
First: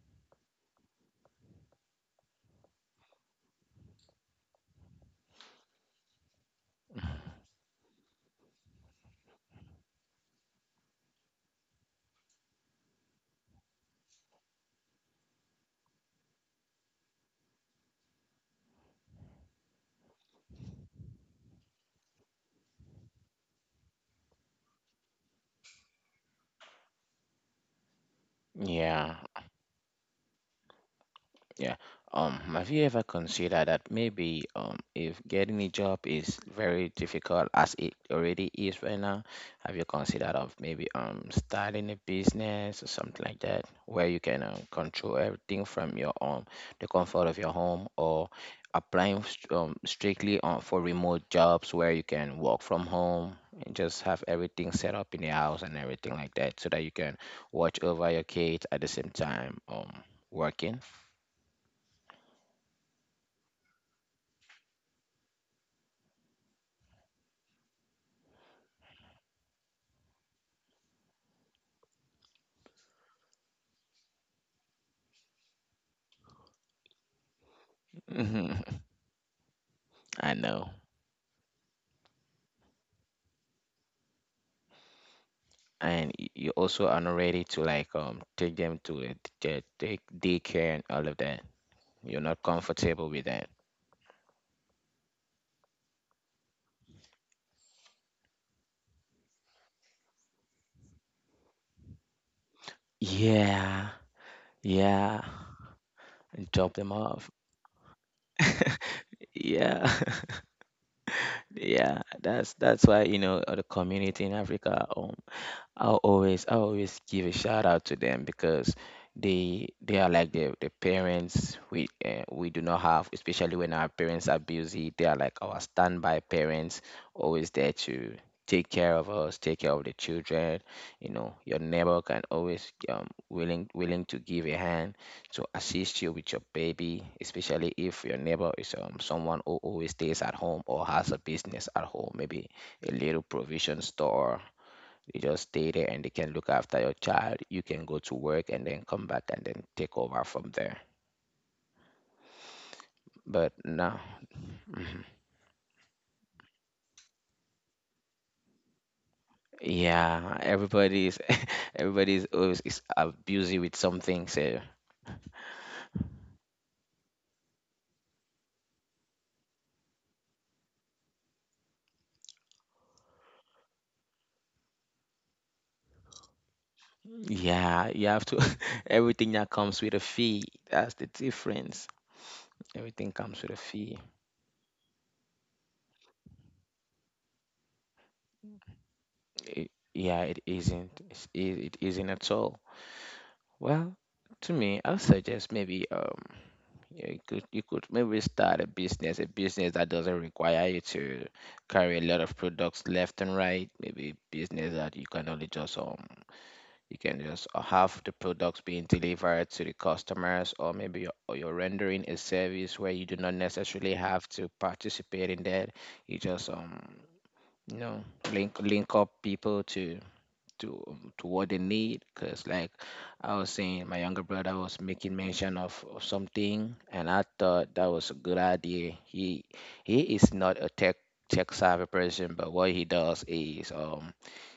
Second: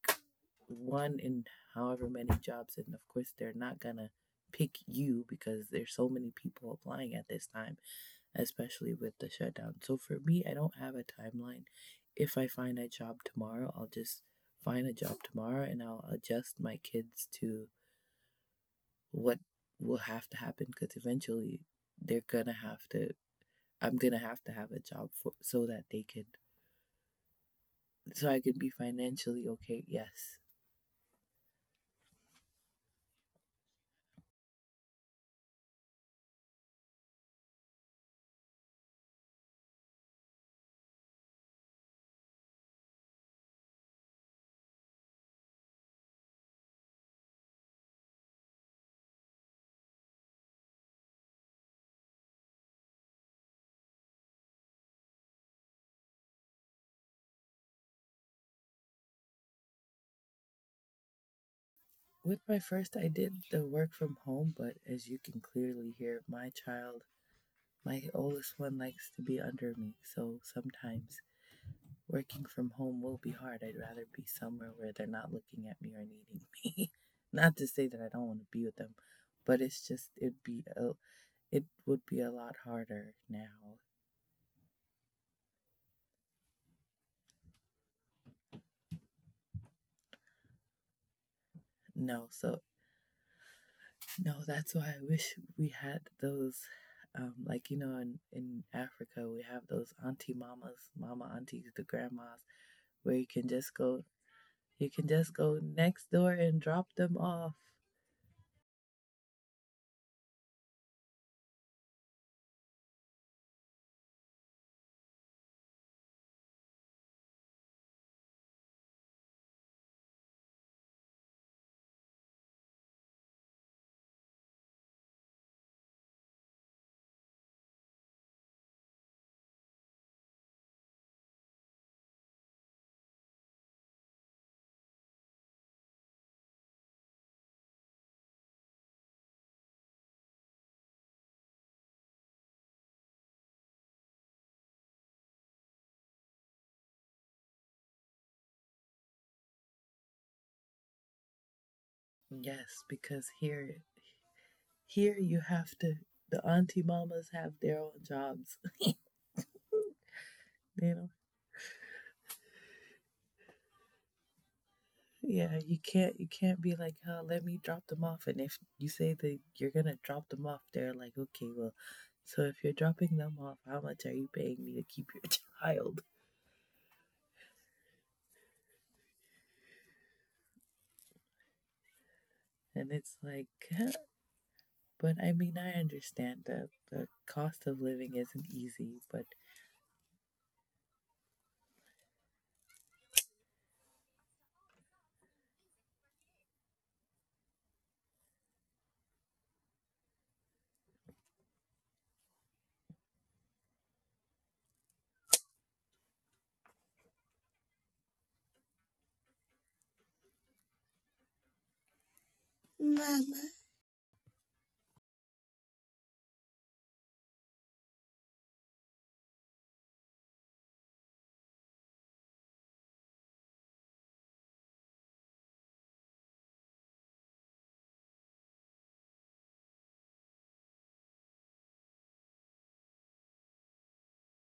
S1: one in however many jobs, and of course they're not gonna pick you because there's so many people applying at this time, especially with the shutdown. So for me I don't have a timeline. If I find a job tomorrow, I'll just find a job tomorrow and I'll adjust my kids to what will have to happen because eventually they're gonna have to I'm gonna have to have a job for so that they could so I can be
S2: Yeah.
S1: financially okay. Yes.
S2: Yeah. Have you ever considered that maybe if getting a job is very difficult as it already is right now, have you considered of maybe starting a business or something like that where you can control everything from your the comfort of your home or applying strictly on for remote jobs where you can work from home and just have everything set up in the house and everything like that so that you can watch over your kids at the same time working?
S1: With my first, I did the work from home, but as you can clearly hear, my child, my oldest one, likes to be under me. So sometimes working from home will be hard. I'd rather be somewhere where they're not looking at me or needing me. *laughs* Not to say
S2: *laughs*
S1: that I don't want to be
S2: Mhm.
S1: with them, but it's just
S2: I
S1: it'd
S2: know.
S1: be it would be a lot harder now.
S2: And you also are not ready to like take them to the daycare and all of that. You're
S1: No,
S2: not
S1: so
S2: comfortable with that.
S1: no, that's why I wish we had those like you know in Africa we have those auntie mamas mama aunties the grandmas where you can just go
S2: Yeah,
S1: you can just go
S2: yeah,
S1: next door and
S2: and
S1: drop
S2: drop
S1: them
S2: them
S1: off.
S2: off. Yeah, *laughs* yeah. That's why you know the community in Africa. I always give a shout out to them because they are like the parents we do not have, especially when our parents are busy. They are like our standby parents, always there to take care of us, take care of the children. You know, your neighbor can always willing to give a hand to assist you with your baby, especially if your neighbor is someone who always stays at home or has a business at home, maybe a little provision store you just stay there and they can look after your child. You can go to work and then come back and then take over from there.
S1: Yes, because
S2: But
S1: here
S2: no, *laughs* mhm.
S1: here you have to the auntie mamas have their own jobs,
S2: Yeah,
S1: *laughs* you
S2: everybody's
S1: know.
S2: *laughs* everybody's always is busy with something. So
S1: Yeah, you can't be like, oh, let me drop them off. And if you say that you're gonna drop them off, they're like, okay, well so if you're dropping them off, how much are you paying me to keep your *laughs* child?
S2: yeah, you have to *laughs* everything that comes with a fee. That's the difference.
S1: And
S2: Everything
S1: it's
S2: comes with a
S1: like,
S2: fee.
S1: huh? But I mean I understand that the cost of living isn't easy, but
S2: It, yeah, it isn't. It's, it isn't at all. Well, to me, I'll suggest maybe. Yeah, you could maybe start a business that doesn't require you to carry a lot of products left and right. Maybe business that you can only just you can just have the products being delivered to the customers, or maybe or you're rendering a service where you do not
S1: Mama,
S2: necessarily have to participate in that. You just you know link up people to to what they need because like I was saying my younger brother was making mention of something and I thought that was a good idea he is not a tech savvy person but what he does is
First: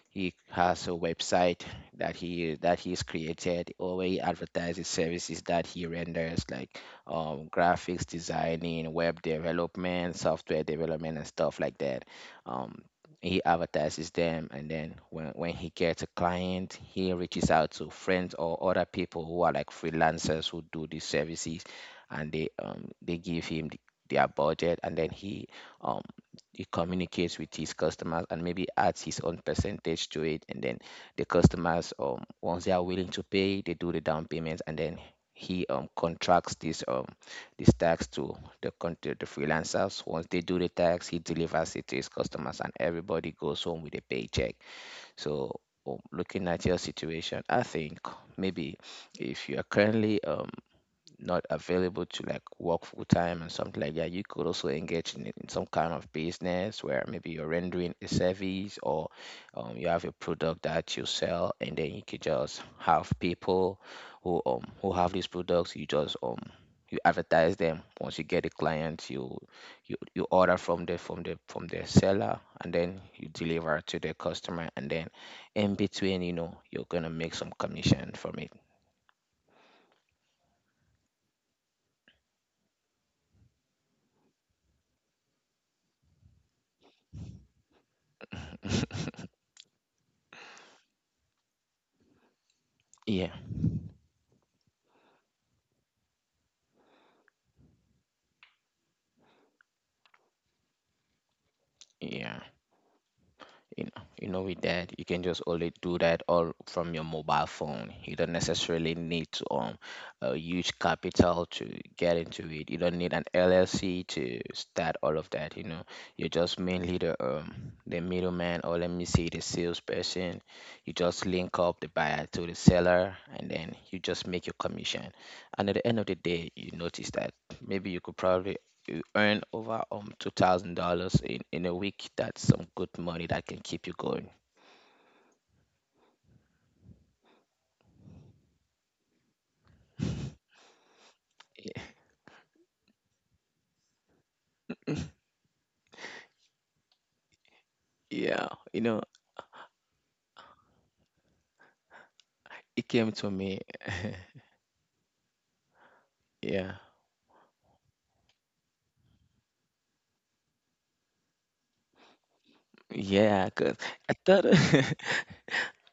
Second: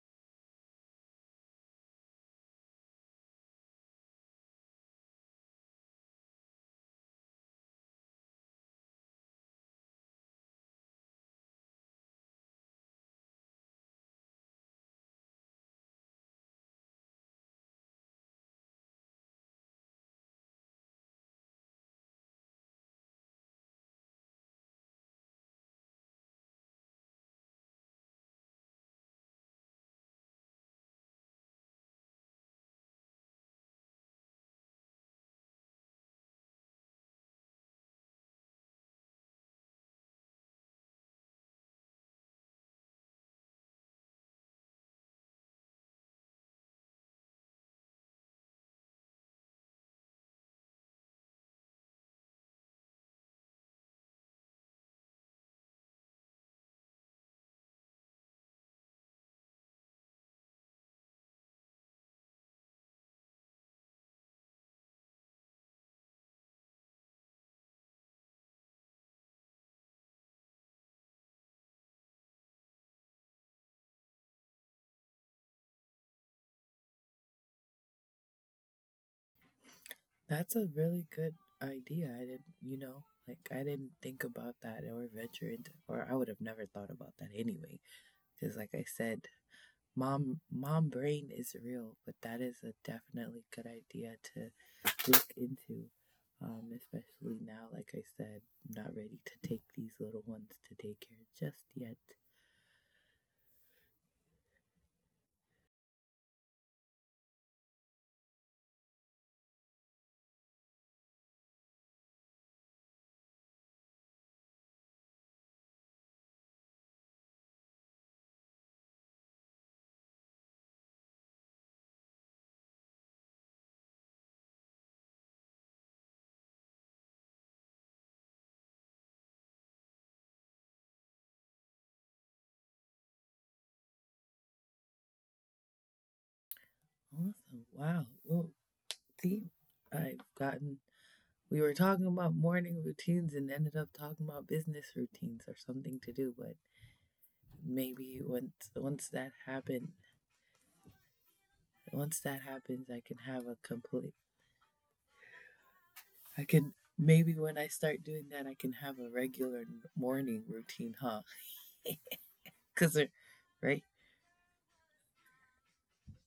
S2: he has a website that he's created, or where he advertises services that he renders, like graphics designing, web development, software development, and stuff like that. Um, he advertises them, and then when he gets a client, he reaches out to friends or other people who are like freelancers who do these services, and they give him their budget, and then um he communicates with his customers and maybe adds his own percentage to it and then the customers once they are willing to pay they do the down payments and then he contracts this this tax to to the freelancers once they do the tax he delivers it to his customers and everybody goes home with a paycheck so looking at your situation I think maybe if you are currently not available to like work full time and something like that, you could also engage in some kind of business where maybe you're rendering a service or you have a product that you sell, and then you could just have people who have these products. You just you advertise them. Once you get a client, you order from the from the from the seller, and then you deliver to the customer, and then in between, you know, you're gonna make some commission from it.
S1: that's a really good idea. I didn't, you know, like I didn't think about that or venture into, or I would have never thought about that anyway. Because, like I said,
S2: *laughs*
S1: mom brain is real, but that is a definitely
S2: Yeah,
S1: good idea to look into. Especially now, like I said, I'm not ready to take these little ones to daycare just yet.
S2: yeah. You know, with that you can just only do that all from your mobile phone you don't necessarily need to a huge capital to get into it you don't need an llc to start all of that you know you're just mainly the middleman or let me say the salesperson you just link up the buyer to the seller and then you just make your commission and at the end of the day you notice that maybe you could probably you earn over $2,000 in a week. That's some good money that can keep you going.
S1: Awesome! Wow. Well, see, I've gotten we were talking about morning routines and ended up talking about business routines or something to do, but maybe once
S2: Yeah, you
S1: once
S2: know,
S1: that happen once that happens I
S2: it
S1: can
S2: came
S1: have a
S2: to me.
S1: complete I can
S2: Yeah,
S1: maybe when I start doing that I can have a regular morning routine, huh? *laughs* Cuz right?
S2: yeah, cause I thought *laughs*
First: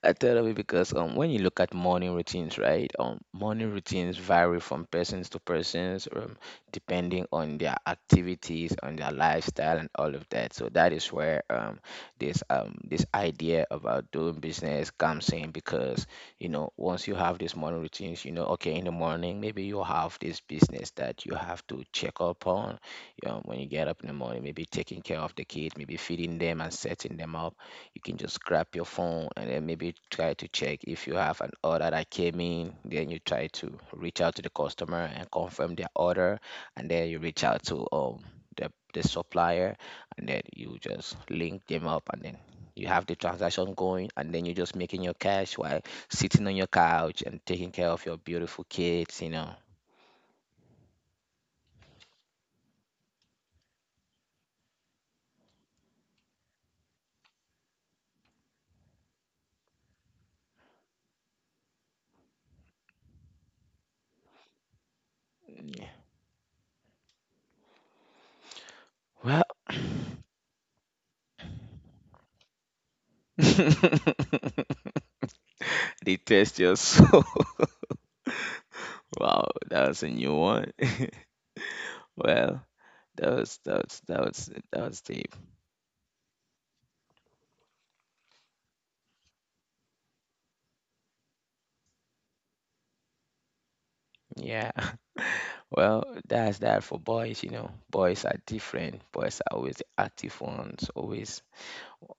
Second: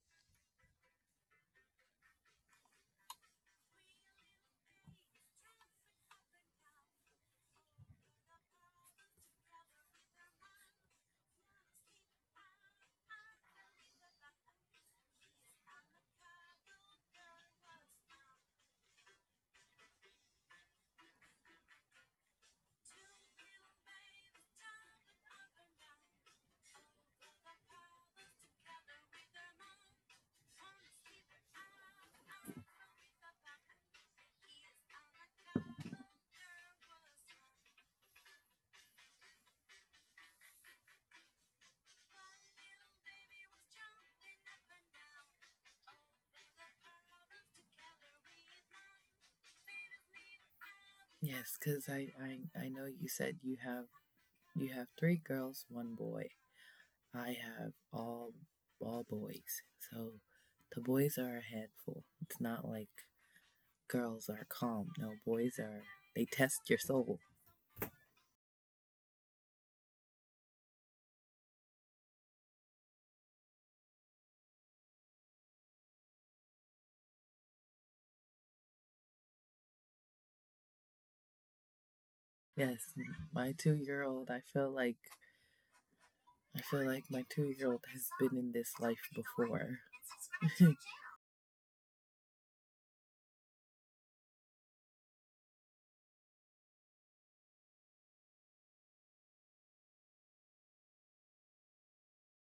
S2: I tell of because when you look at morning routines, right? Morning routines vary from persons to persons, depending on their activities, on their lifestyle, and all of that. So that is where this idea about doing business comes in because you know once you have these morning routines, you know, okay, in the morning maybe you have this business that you have to check up on. You know, when you get up in the morning, maybe taking care of the kids, maybe feeding them and setting them up, you can just grab your phone and then maybe try to check if you have an order that came in. Then you try to reach out to the customer and confirm their order, and then you reach out to the supplier, and then you just link them up, and then you have the transaction going, and then you're just making your cash while sitting on your couch and taking care of your beautiful kids.
S1: Yes, cuz I know you said you have 3 girls, 1 boy. I have all boys. So the boys are a handful. It's not like girls are calm. No, boys are. They
S2: Yeah.
S1: test your soul.
S2: Well, *laughs* they test your soul. *laughs* Wow, that was a new one. *laughs*
S1: Yes,
S2: Well,
S1: my
S2: That was that
S1: two-year-old.
S2: was that was that was deep.
S1: I feel like my two-year-old has been in this life before. *laughs*
S2: Yeah. *laughs* Well, that's that for boys. Boys are different. Boys are always the active ones, always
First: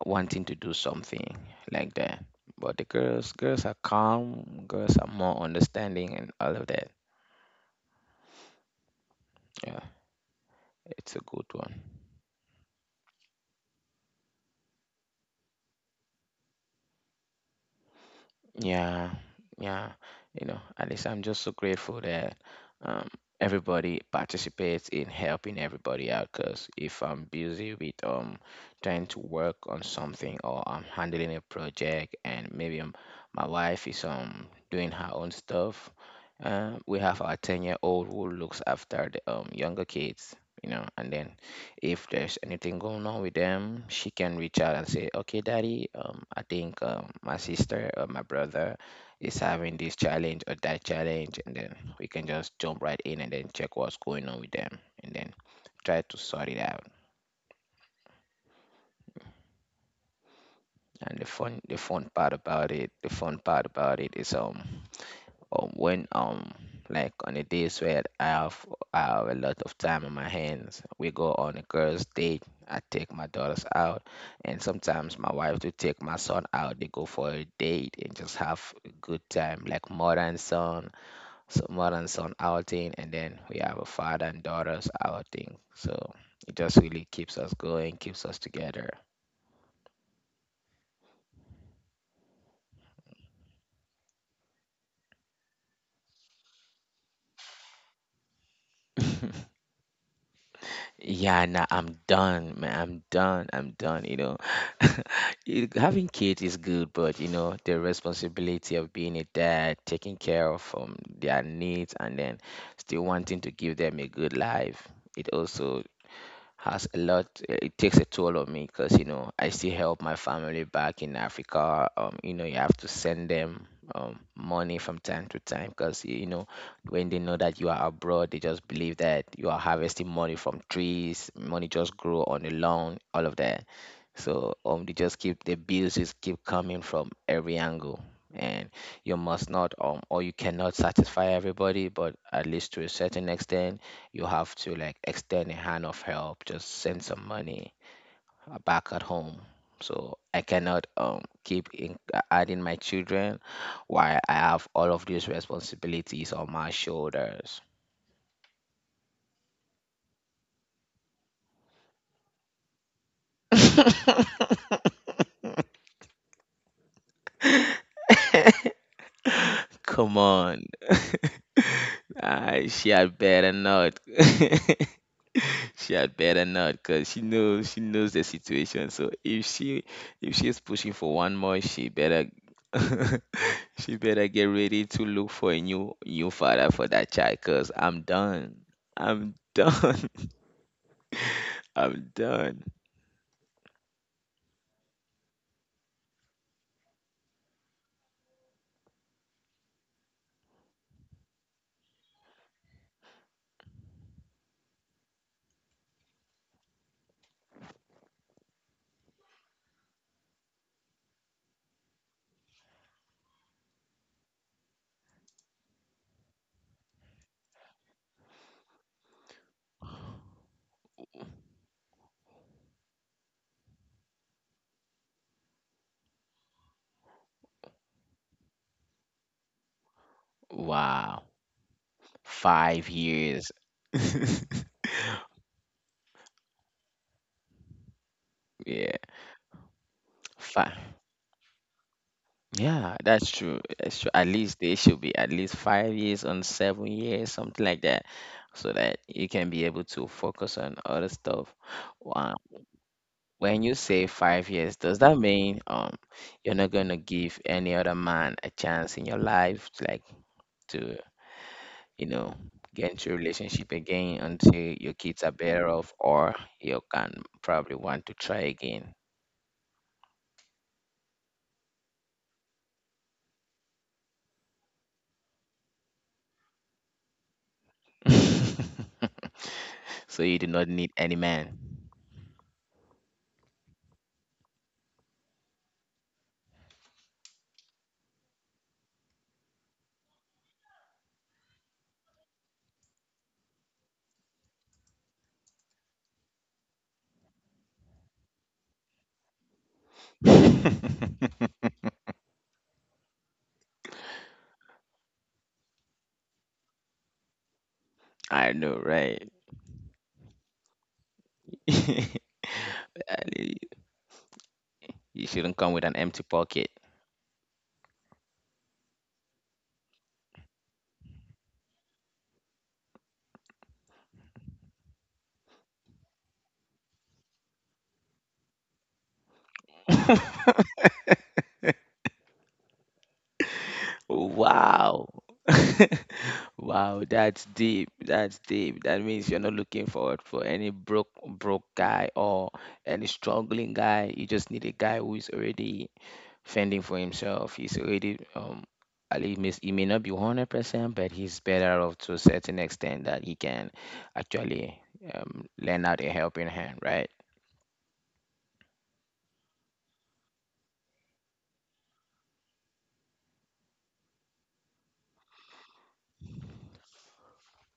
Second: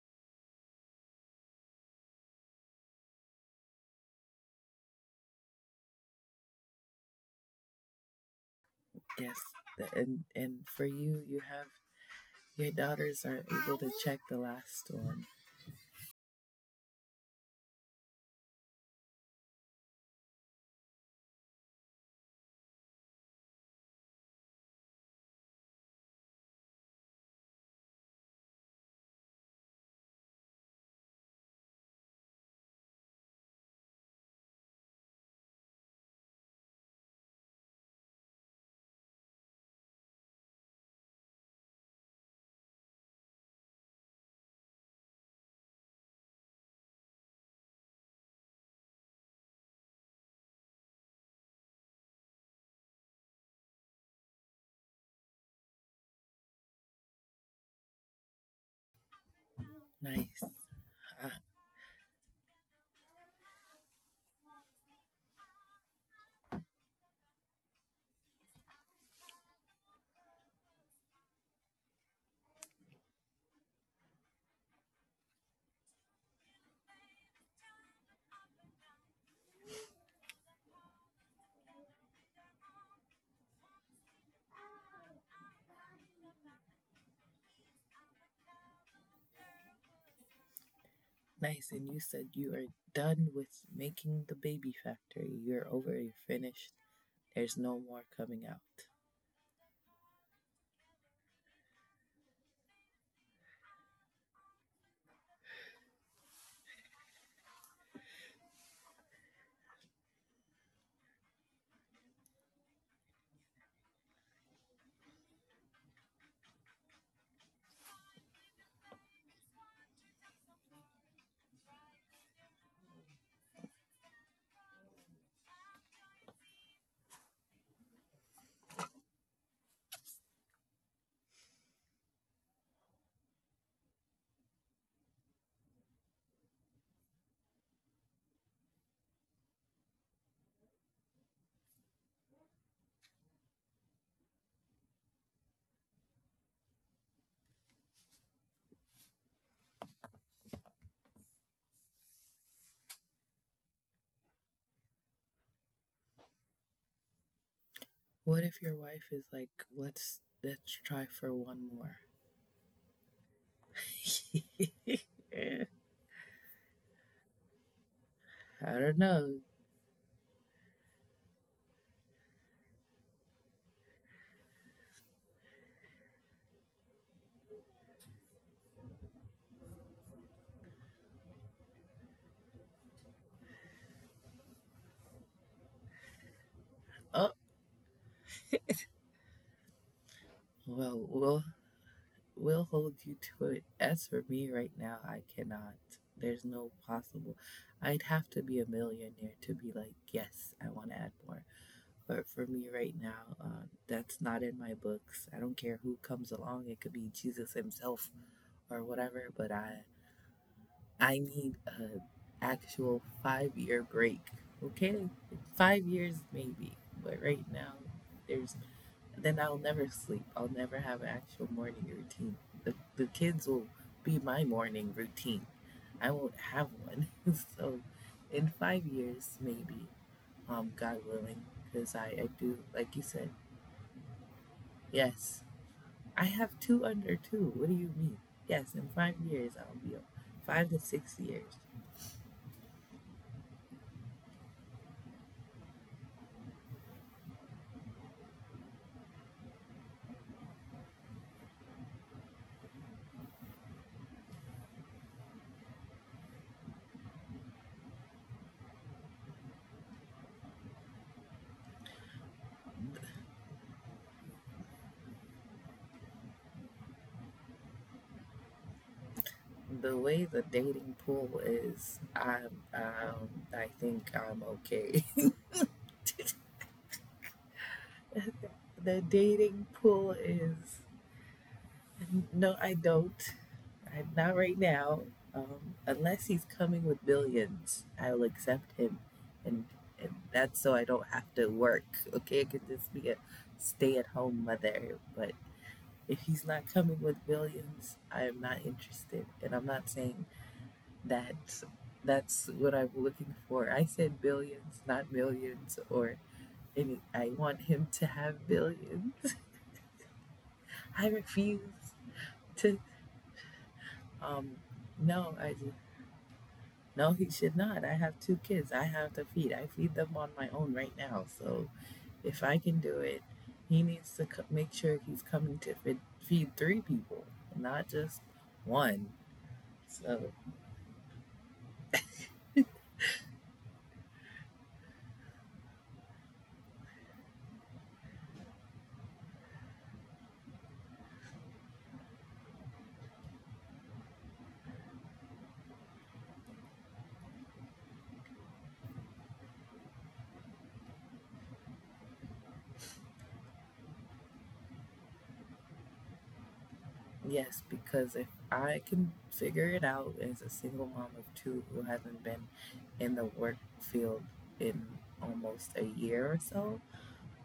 S2: wanting to do something like that. But the girls are calm, girls are more understanding and all of that.
S1: Yes,
S2: Yeah,
S1: and for
S2: it's a
S1: you,
S2: good
S1: you
S2: one.
S1: have your daughters are able to check the last one.
S2: Yeah, yeah. You know, at least I'm just so grateful that um, everybody participates in helping everybody out. Because if I'm busy with trying to work on something, or I'm handling a project, and maybe my wife is doing her own stuff, we have our 10-year-old old who looks after the younger kids. You know, and then if there's anything going on with them, she can reach out and say, "Okay, daddy, I think, my sister or my brother is having this challenge or that challenge," and then we can just jump right in and then check what's going on with them, and then try to sort it out.
S1: Nice,
S2: And
S1: ah,
S2: the fun part about it, the fun part about it is, when, like, on the days where I have a lot of time on my hands, we go on a girls' date. I take my daughters out, and sometimes my wife to take my son out. They go for a date and just have a good time, like mother and son, so mother and son outing, and then we have a father and daughters outing. So it just really keeps us going, keeps us together.
S1: nice. And you said you are done with making the baby factory. You're over. You're finished. There's no more coming out.
S2: Yeah, nah, I'm done, man. I'm done. I'm done. You know, *laughs* having kids is good, but you know, the responsibility of being a dad, taking care of their needs, and then still wanting to give them a good life, it also has a lot eh, it takes a toll on me, because I still help my family back in Africa. You have to send them money from time to time, because when they know that you are abroad, they just believe that you are harvesting money from trees, money just grow on the lawn, all of that. So the bills just keep coming from every angle, and you must not, or you cannot satisfy everybody, but at least to a certain extent, you have to, like, extend a hand of help, just send some money back at home. So I cannot keep adding my children while I have all of these responsibilities on my shoulders.
S1: What if your wife is like, let's try for one more?
S2: *laughs*
S1: *laughs* I don't know.
S2: Come on. *laughs* I shall better not. *laughs* She had better not, because she knows the situation. So if she if she's pushing for one more, she better, *laughs* she better get ready to look for a new father for that child, because
S1: Oh,
S2: I'm done. I'm done.
S1: well,
S2: *laughs*
S1: we'll
S2: I'm done.
S1: we'll hold you to it. As for me right now, I cannot. There's no possible. I'd have to be a millionaire to be like, yes, I want to add more. But for me right now, that's not in my books. I don't care who comes along. It could be Jesus himself or whatever. But I need a actual 5 year break. Okay, 5 years maybe. But right now, there's... Then I'll never sleep. I'll never have an actual morning routine. The kids will be my morning routine. I won't have one. *laughs* So, in 5 years, maybe, God willing,
S2: Wow.
S1: because I do, like you
S2: Five
S1: said,
S2: years.
S1: yes, I have two under two. What do you mean? Yes, in
S2: *laughs* Yeah,
S1: 5 years, I'll be a- five to
S2: five.
S1: six years.
S2: Yeah, that's true. That's true. At least they should be, at least 5 years on 7 years, something like that, so that you can be able to focus on other stuff. Wow. When you say 5 years, does that mean you're not gonna give any other man a chance in your life, like to, you know, get into a relationship again until your kids are better off, or you can probably want to try again.
S1: The way the dating pool is, I'm, I think I'm okay.
S2: *laughs*
S1: *laughs* The dating
S2: So you do
S1: pool
S2: not need any
S1: is...
S2: man.
S1: No, I don't. I, not right now. Unless he's coming with billions, I will accept him, and that's so I don't have to work. Okay, I could just be a stay-at-home mother. But if he's not coming with billions, I am not interested. And I'm not saying that
S2: *laughs*
S1: that's what I'm looking for. I said billions, not millions. Or any, I want him to
S2: I
S1: have
S2: know, right?
S1: billions. *laughs* I
S2: *laughs*
S1: refuse
S2: Ali,
S1: to. Um,
S2: you shouldn't
S1: no,
S2: come
S1: I
S2: with an
S1: just...
S2: empty pocket.
S1: No, he should not. I have two kids. I have to feed. I feed them on my own right now. So if I can do it, he needs to co- make sure he's coming to feed, feed three people, not just one.
S2: *laughs*
S1: So,
S2: Wow. *laughs* Wow, that's deep. That's deep. That means you're not looking forward for any broke guy or any struggling guy. You just need a guy who is already fending for himself. He's already he may not be 100%, but he's better off to a certain extent that he can actually lend out a helping hand, right?
S1: yes, because if I can figure it out as a single mom of two who hasn't been in the work field in almost a year or so,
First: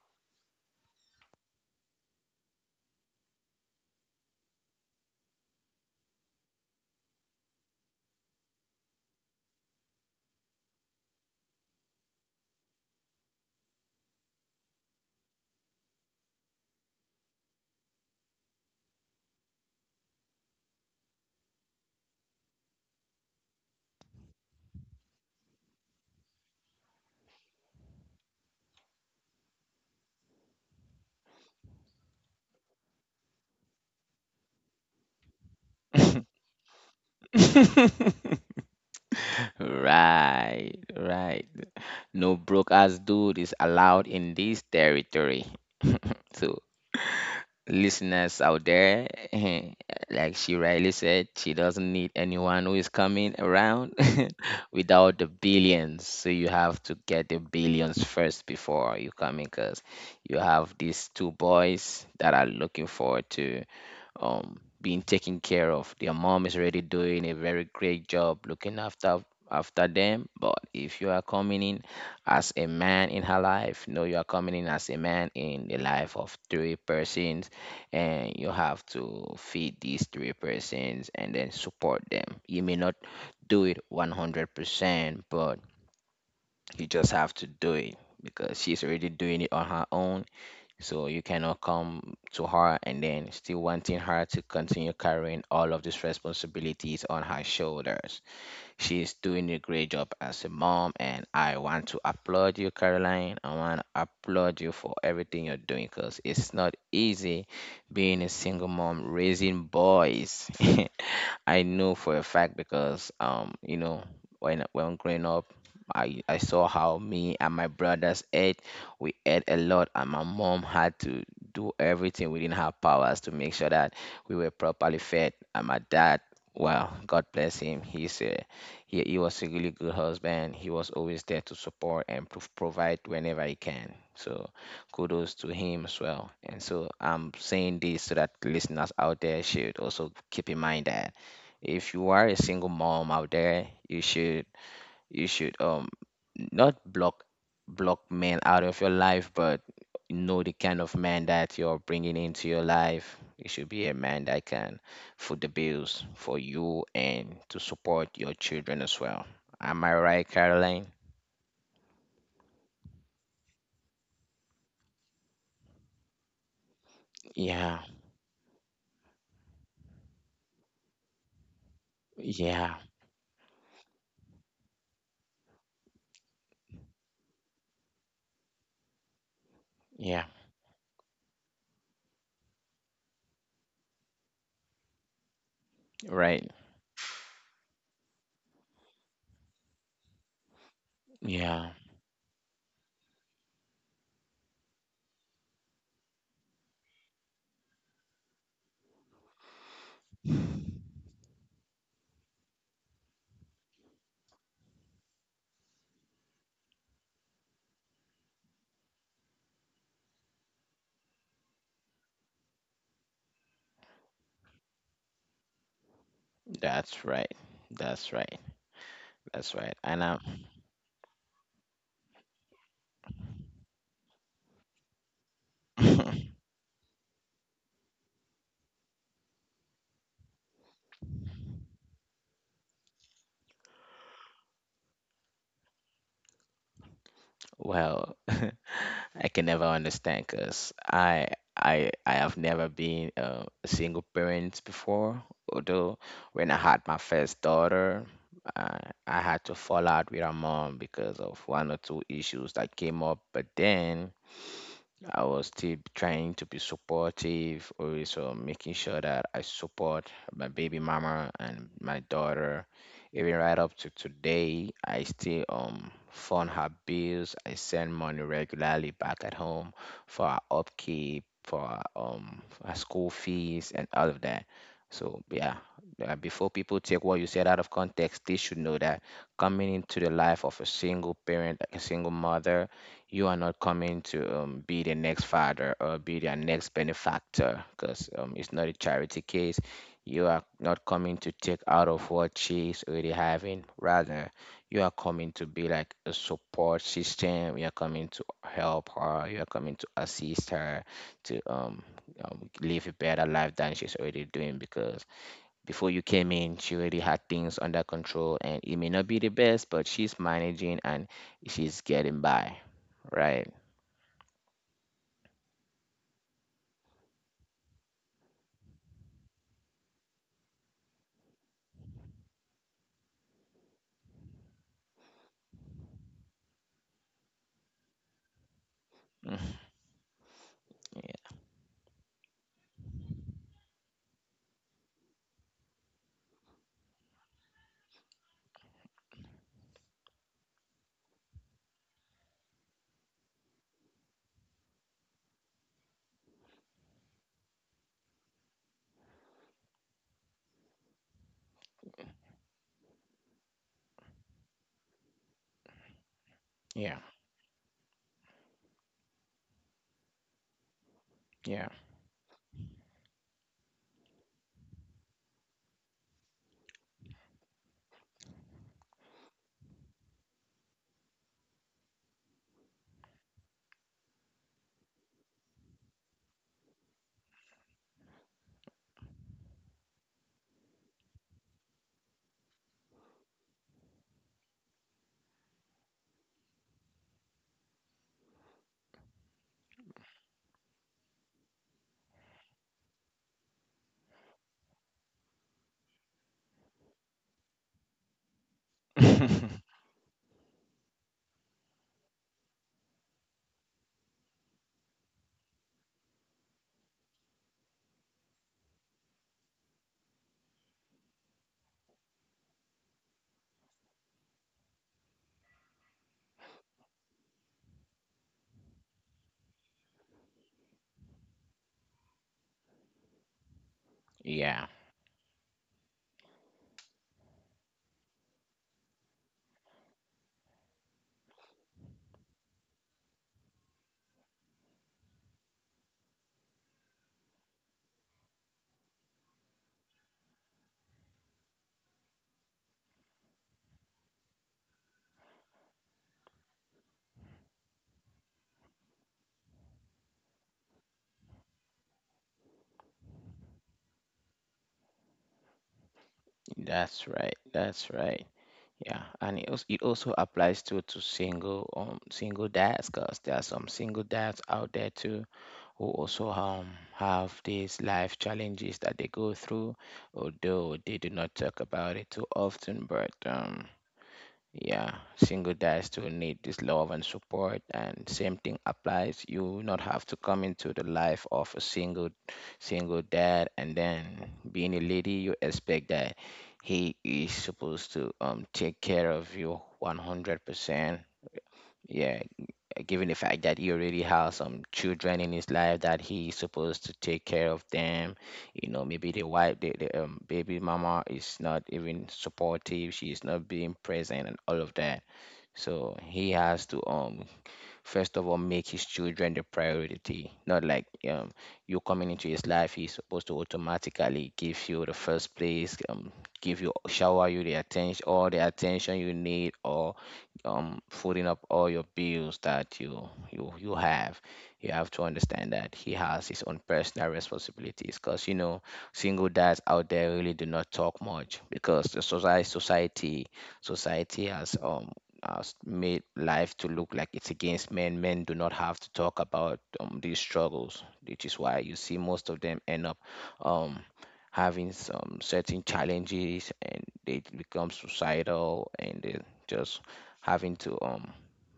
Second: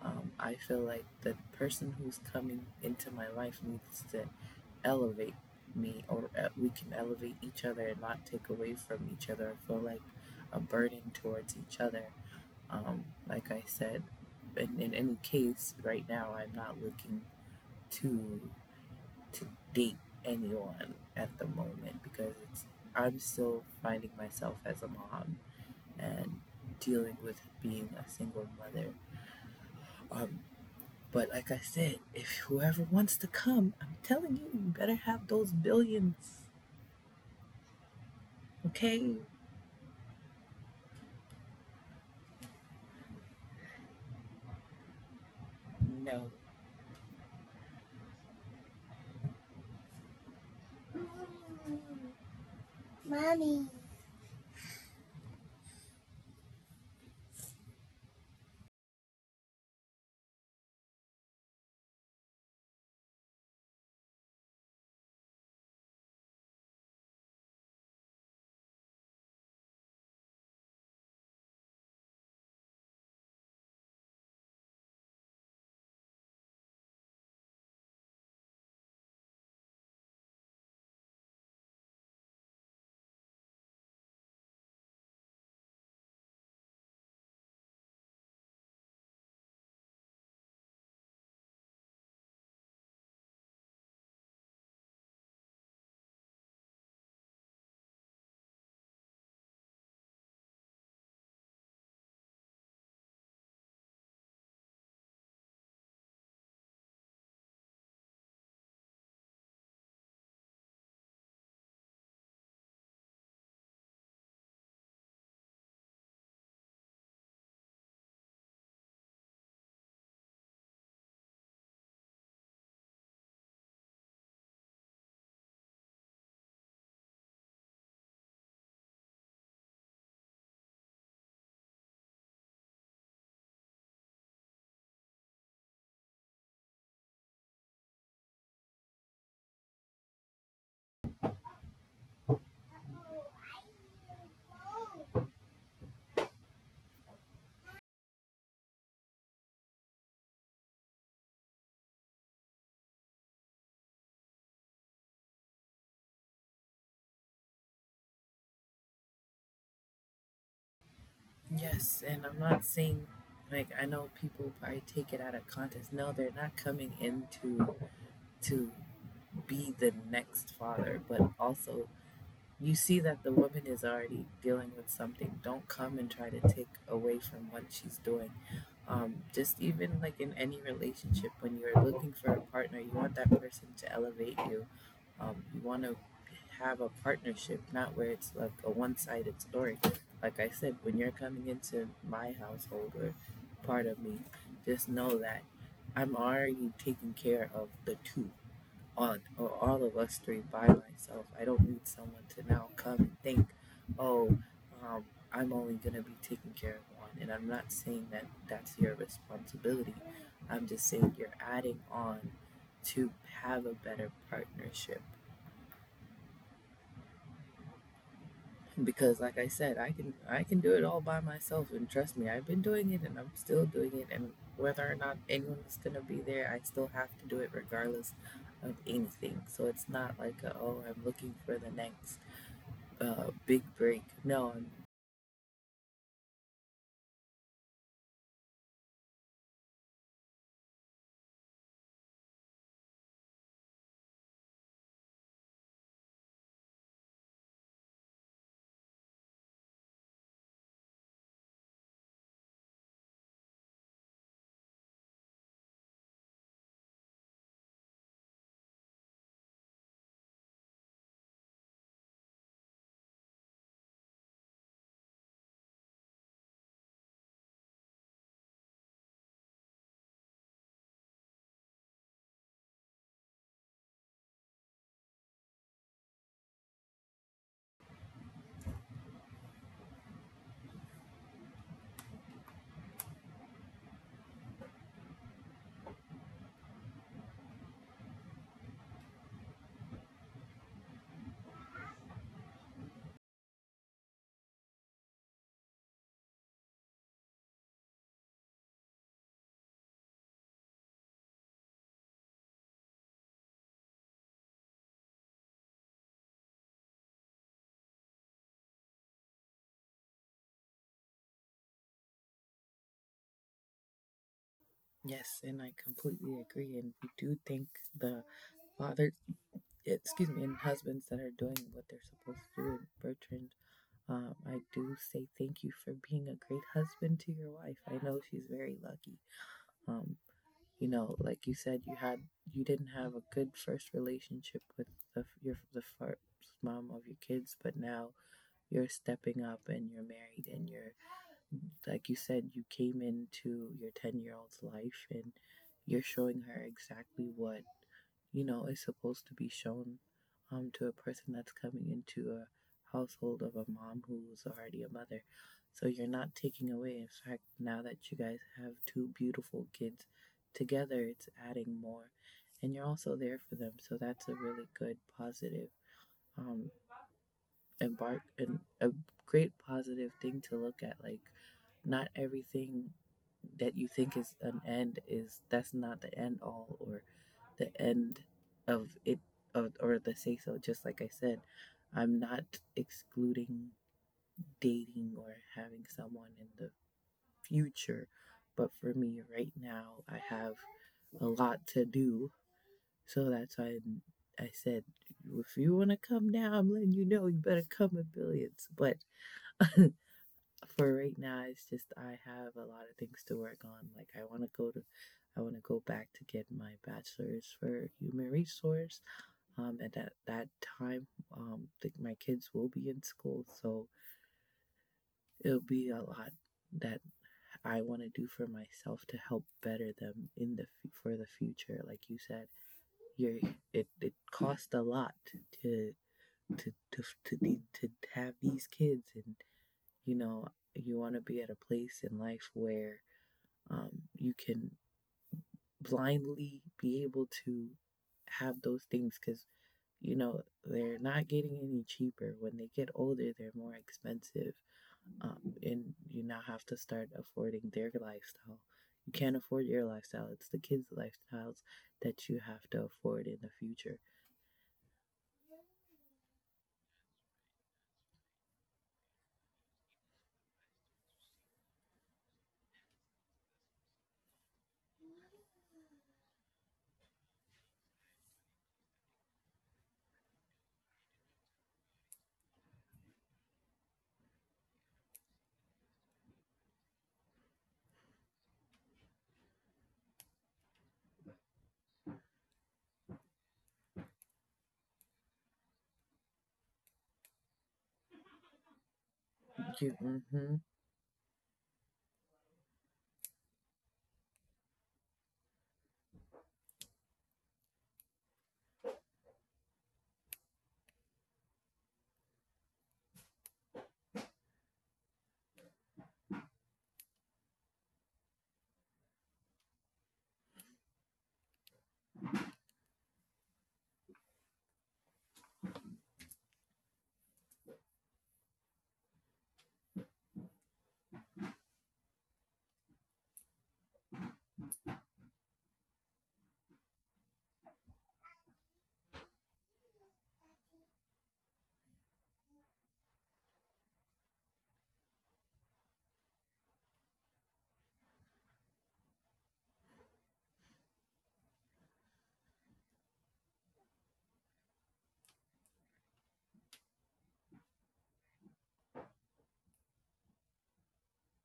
S1: I feel like the person who's coming into my life needs to elevate me or we can elevate each other and not take away from each other or feel like a burden towards each other. Like I said, in any case, right now I'm not looking to to date anyone at the moment because it's... I'm still finding myself as a mom and dealing with being a single mother. Um, but like I said, if whoever wants to come, I'm telling you, you better have those billions.
S2: *laughs*
S1: Okay.
S2: Right, right. No broke ass dude is allowed in this territory.
S1: No.
S2: So, listeners out there, *laughs* like she rightly said, she doesn't need anyone who is coming
S1: Mommy.
S2: around *laughs* without the billions. So you have to get the billions first before you come in, because you have these two boys that are looking forward to being taken care of. Their mom is already doing a very great job looking after them. But if you are coming in as a man in her life, no, you are coming in as a man in the life of three persons, and you have to feed these three persons and then support them. You may not do it 100%, but you just have to do it, because she's already doing it on her own. So you cannot come to her and then still wanting her to continue carrying all of these responsibilities on her shoulders. She is doing a great job as a mom, and I want to applaud you, Caroline. I want to applaud you for everything you're doing, because it's not easy being a single mom raising boys. *laughs* I know for a fact because, you know, when growing up, I saw how me and my brothers ate. We ate a lot, and my mom had to do everything within her powers to make sure that we were properly fed. And my dad, well, God bless him, he was a really good husband. He was always there to support and provide whenever he can. So kudos to him as well. And so I'm saying this so that listeners out there should also keep in mind that if you are a single mom out there, you should not block men out of your life, but know the kind of man that you're bringing into your life. It should be a man that can foot the bills for you and to support your children as well. Am I right, Caroline?
S1: Yes, and I'm not saying, like, I know people probably take it out of context. No, they're not coming into
S2: Yeah,
S1: to be the next father, but also you
S2: yeah,
S1: see that the woman is already dealing with something. Don't come and try to take away from what she's doing. Just even like
S2: yeah,
S1: in any relationship, when you're looking for a partner, you want that person to elevate you. Um, you want to
S2: right.
S1: have a partnership, not where it's like a one sided story. Like I said, when you're coming
S2: Yeah,
S1: into my household or part of me, just know that I'm already taking care of the two, all, or all of us three by myself. I don't need someone to now come and think, oh, um, I'm only going to be taking care of one. And I'm not saying that that's your responsibility. I'm just saying you're adding on to have a better partnership
S2: that's right. That's right.
S1: because
S2: That's
S1: like
S2: right.
S1: I said, I can do it all by myself, and trust me, I've been doing it and I'm still doing it, and whether or not anyone's going to
S2: I,
S1: be there, I still have to do it regardless of anything. So it's not like a, oh, I'm looking for the next big break. No, I'm...
S2: *laughs* well, *laughs* I can never understand because I have never been a single parent before. Although when I had my first daughter, I, I had to fall out with her mom because of one or two issues that came up. But then I was still trying to be supportive, also making sure that I support my baby mama and my daughter. Even right up to today, I still fund her bills. I send money regularly back at home for her upkeep, for her school fees and all of that. So yeah, before people take what you said out of context, they should know that coming into the life of a single parent, like a single mother, you are not coming to be the next father or be their next benefactor, because it's not a charity case. You are not coming to take out of what she's already having. Rather, you are coming to be like a support system. You are coming to help her. You are coming to assist her to live a better life than she's already doing, because before you came in, she already had things under control, and it may not be the best, but she's managing and she's getting by, right?
S1: Yes, and I completely agree, and we do think the fathers, excuse me, and husbands that are doing what they're supposed to do, and Bertrand, I do say thank you for being a great husband to your wife. I know she's very lucky.
S2: *laughs* Mm,
S1: Um, you know, like you said, you had... you didn't have a good first relationship with your the first mom of your kids, but now you're stepping up and you're married and you're... like you said, you came into your 10 year old's life, and you're showing her exactly what, you know, is supposed to be shown, to a person that's coming into a household of a mom who's already a mother. So you're not taking
S2: yeah,
S1: away. In fact, now that you guys have two beautiful kids together, it's
S2: yeah,
S1: adding more. And you're also there for them. So that's a really good, positive, um, embark and a great positive thing to look at. Like, not everything that you think is an end is... that's not the end all or the end of it of, or the say so. Just like I said, I'm not excluding dating or having someone in the future, but for me right now, I have a lot to do. So that's why I said, if you want to come now, I'm letting you know, you better come with billions. But
S2: yeah,
S1: *laughs* for right now, it's just I have a lot of things to work on. Like, I want to go back to get my bachelor's for human resource, and at that, time. I think my kids will be in school, so it'll be a lot that I want to do for myself to help better them in the... for the future. Like you said, you... it
S2: *laughs* yeah.
S1: costs a lot to have these kids, and, you know, you want to be at a place in life where, um, you can blindly be able to have those things, because you know they're not getting any cheaper. When they get older, they're more expensive. Um, and you now have to start affording their lifestyle. You can't afford your lifestyle. It's the kids' lifestyles that you have to afford in the future.
S2: That's right. That's right. Yeah, and it also applies to single dads, cause there are some single dads out there too who also have these life challenges that they go through, although they do not talk about it too often, but yeah, single dads still need this love and support, and same thing applies. You not have to come into the life of a single dad, and then being a lady, you expect that he is supposed to take care of you
S1: You, hmm,
S2: 100%. Yeah, given the fact that he already has some children in his life that he's supposed to take care of them. Maybe the wife, the baby mama, is not even supportive. She is not being present and all of that, so he has to first of all make his children the priority. Not like you coming into his life, he's supposed to automatically give you the first place, give you shower you the attention all the attention you need, or footing up all your bills that you have. You have to understand that he has his own personal responsibilities because you know single dads out there really do not talk much because the society has made life to look like it's against men. Men do not have to talk about these struggles, which is why you see most of them end up um, having some certain challenges and they become suicidal and they just having to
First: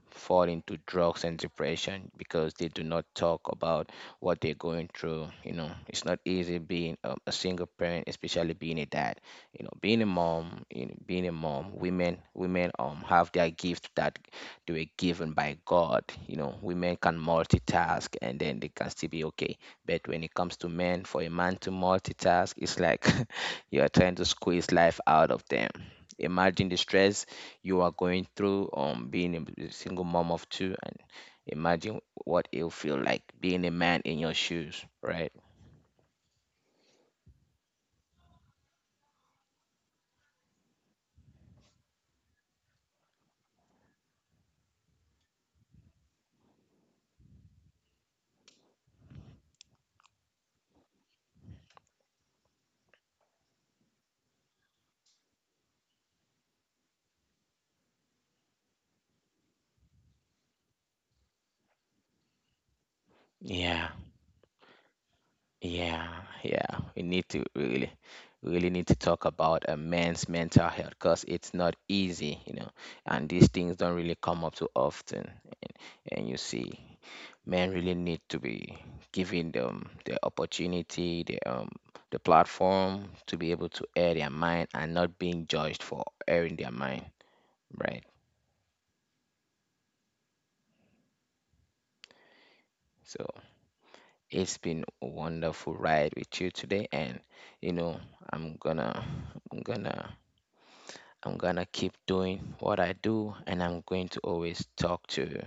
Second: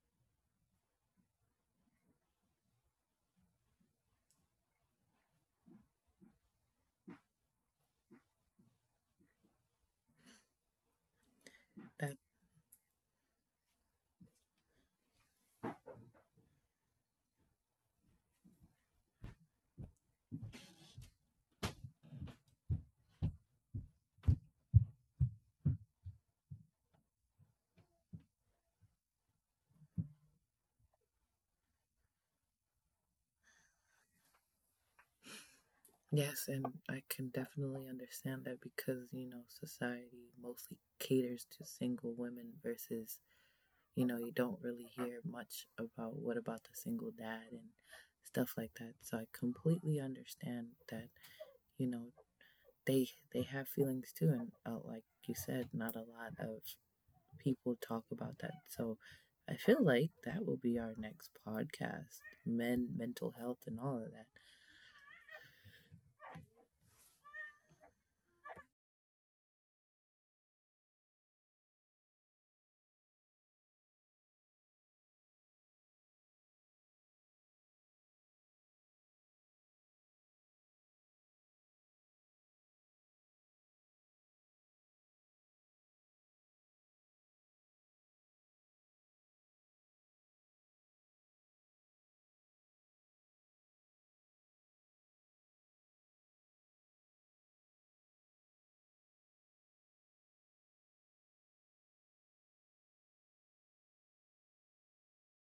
S2: fall into drugs and depression because they do not talk about what they're going through. You know, it's not easy being a single parent, especially being a dad. You know, being a mom, you know, being a mom, women,
S1: that
S2: women have their gift that they were given by God. You know, women can multitask and then they can still be okay. But when it comes to men, for a man to multitask, it's like *laughs* you are trying to squeeze life out of them. Imagine the stress you are going through being a single mom of 2, and imagine what it'll feel like being a man in your shoes, right?
S1: yes, and I can definitely understand that, because you know society mostly caters to single women versus... you know, you don't really hear much about what about the single dad and stuff like that. So I completely understand that, you know, they... they have feelings too, and, like you said, not a lot of people talk about that. So I feel like that will be our next podcast: men, mental health, and
S2: Yeah,
S1: all of that.
S2: yeah, yeah, we need to really really need to talk about a man's mental health because it's not easy, you know, and these things don't really come up too often, and you see men really need to be giving them the opportunity, the platform to be able to air their mind and not being judged for airing their mind, right? So it's been a wonderful ride with you today, and you know I'm gonna I'm gonna I'm gonna keep doing what I do, and I'm going to always talk to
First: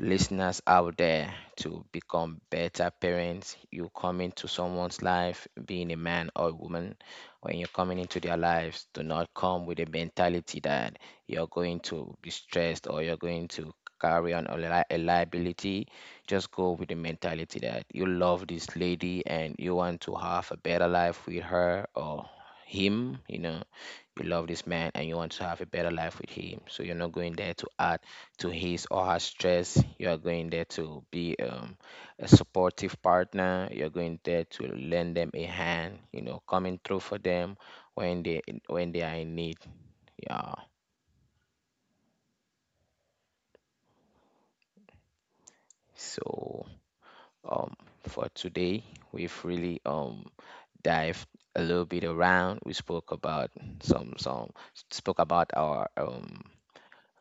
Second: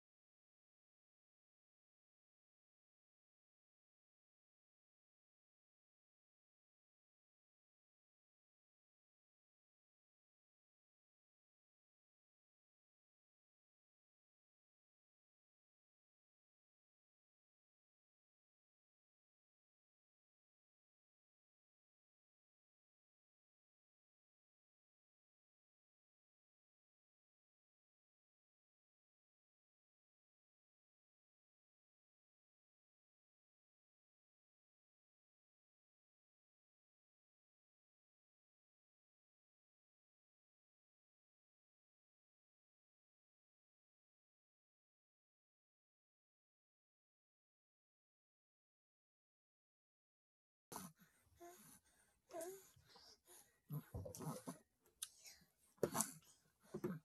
S2: listeners out there to become better parents. You come into someone's life, being a man or a woman, when you're coming into their lives, do not come with a mentality that you're going to be stressed or you're going to carry on a liability. Just go with the mentality that you love this lady and you want to have a better life with her or him, you know, you love this man and you want to have a better life with him, so you're not going there to add to his or her stress. You are going there to be a supportive partner. You're going there to lend them a hand, you know, coming through for them when they are in need. Yeah. So um for today we've really dived a little bit around. We spoke about some spoke about our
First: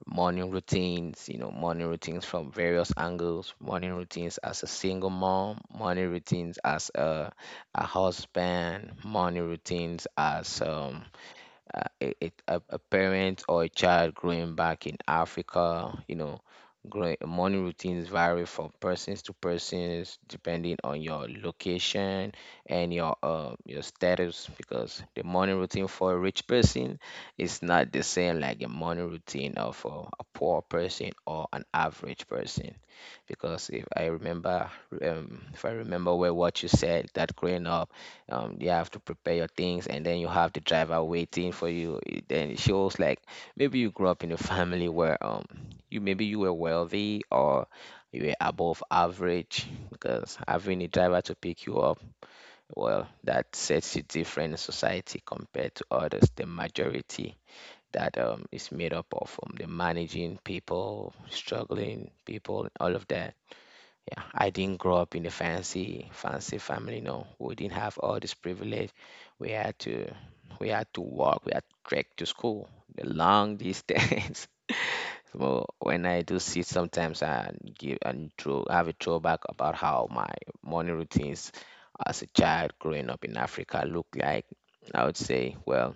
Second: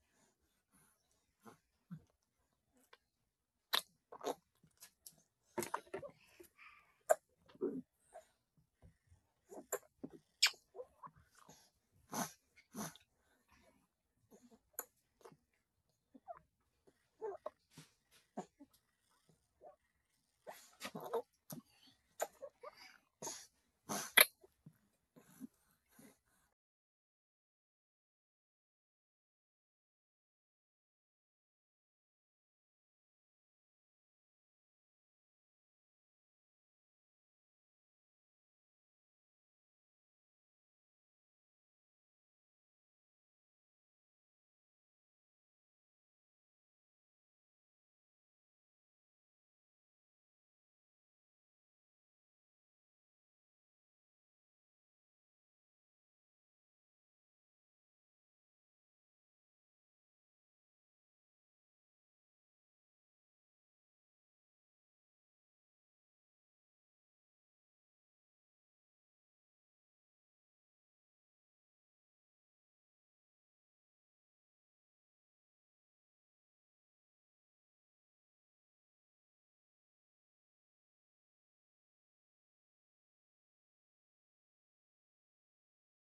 S2: morning routines, you know, morning routines from various angles, morning routines as a single mom, morning routines as a husband, morning routines as a parent or a child growing back in Africa, you know, growing, morning routines vary from persons to persons depending on your location and your status, because the morning routine for a rich person is not the same like the morning routine of a poor person or an average person. Because if I remember well what you said, that growing up you have to prepare your things and then you have the driver waiting for you. It- then it shows like maybe you grew up in a family where you maybe you were wealthy or you were above average, because having a driver to pick you up, well, that sets you different in society compared to others, the majority that is made up of the managing people, struggling people, all of that. Yeah, I didn't grow up in a fancy, fancy family. No, we didn't have all this privilege. We had to, we had to walk. We had to trek to school, the long distance. *laughs* So when I do see sometimes I give and throw, I have a throwback about how my morning routines as a child growing up in Africa looked like. I would say, well,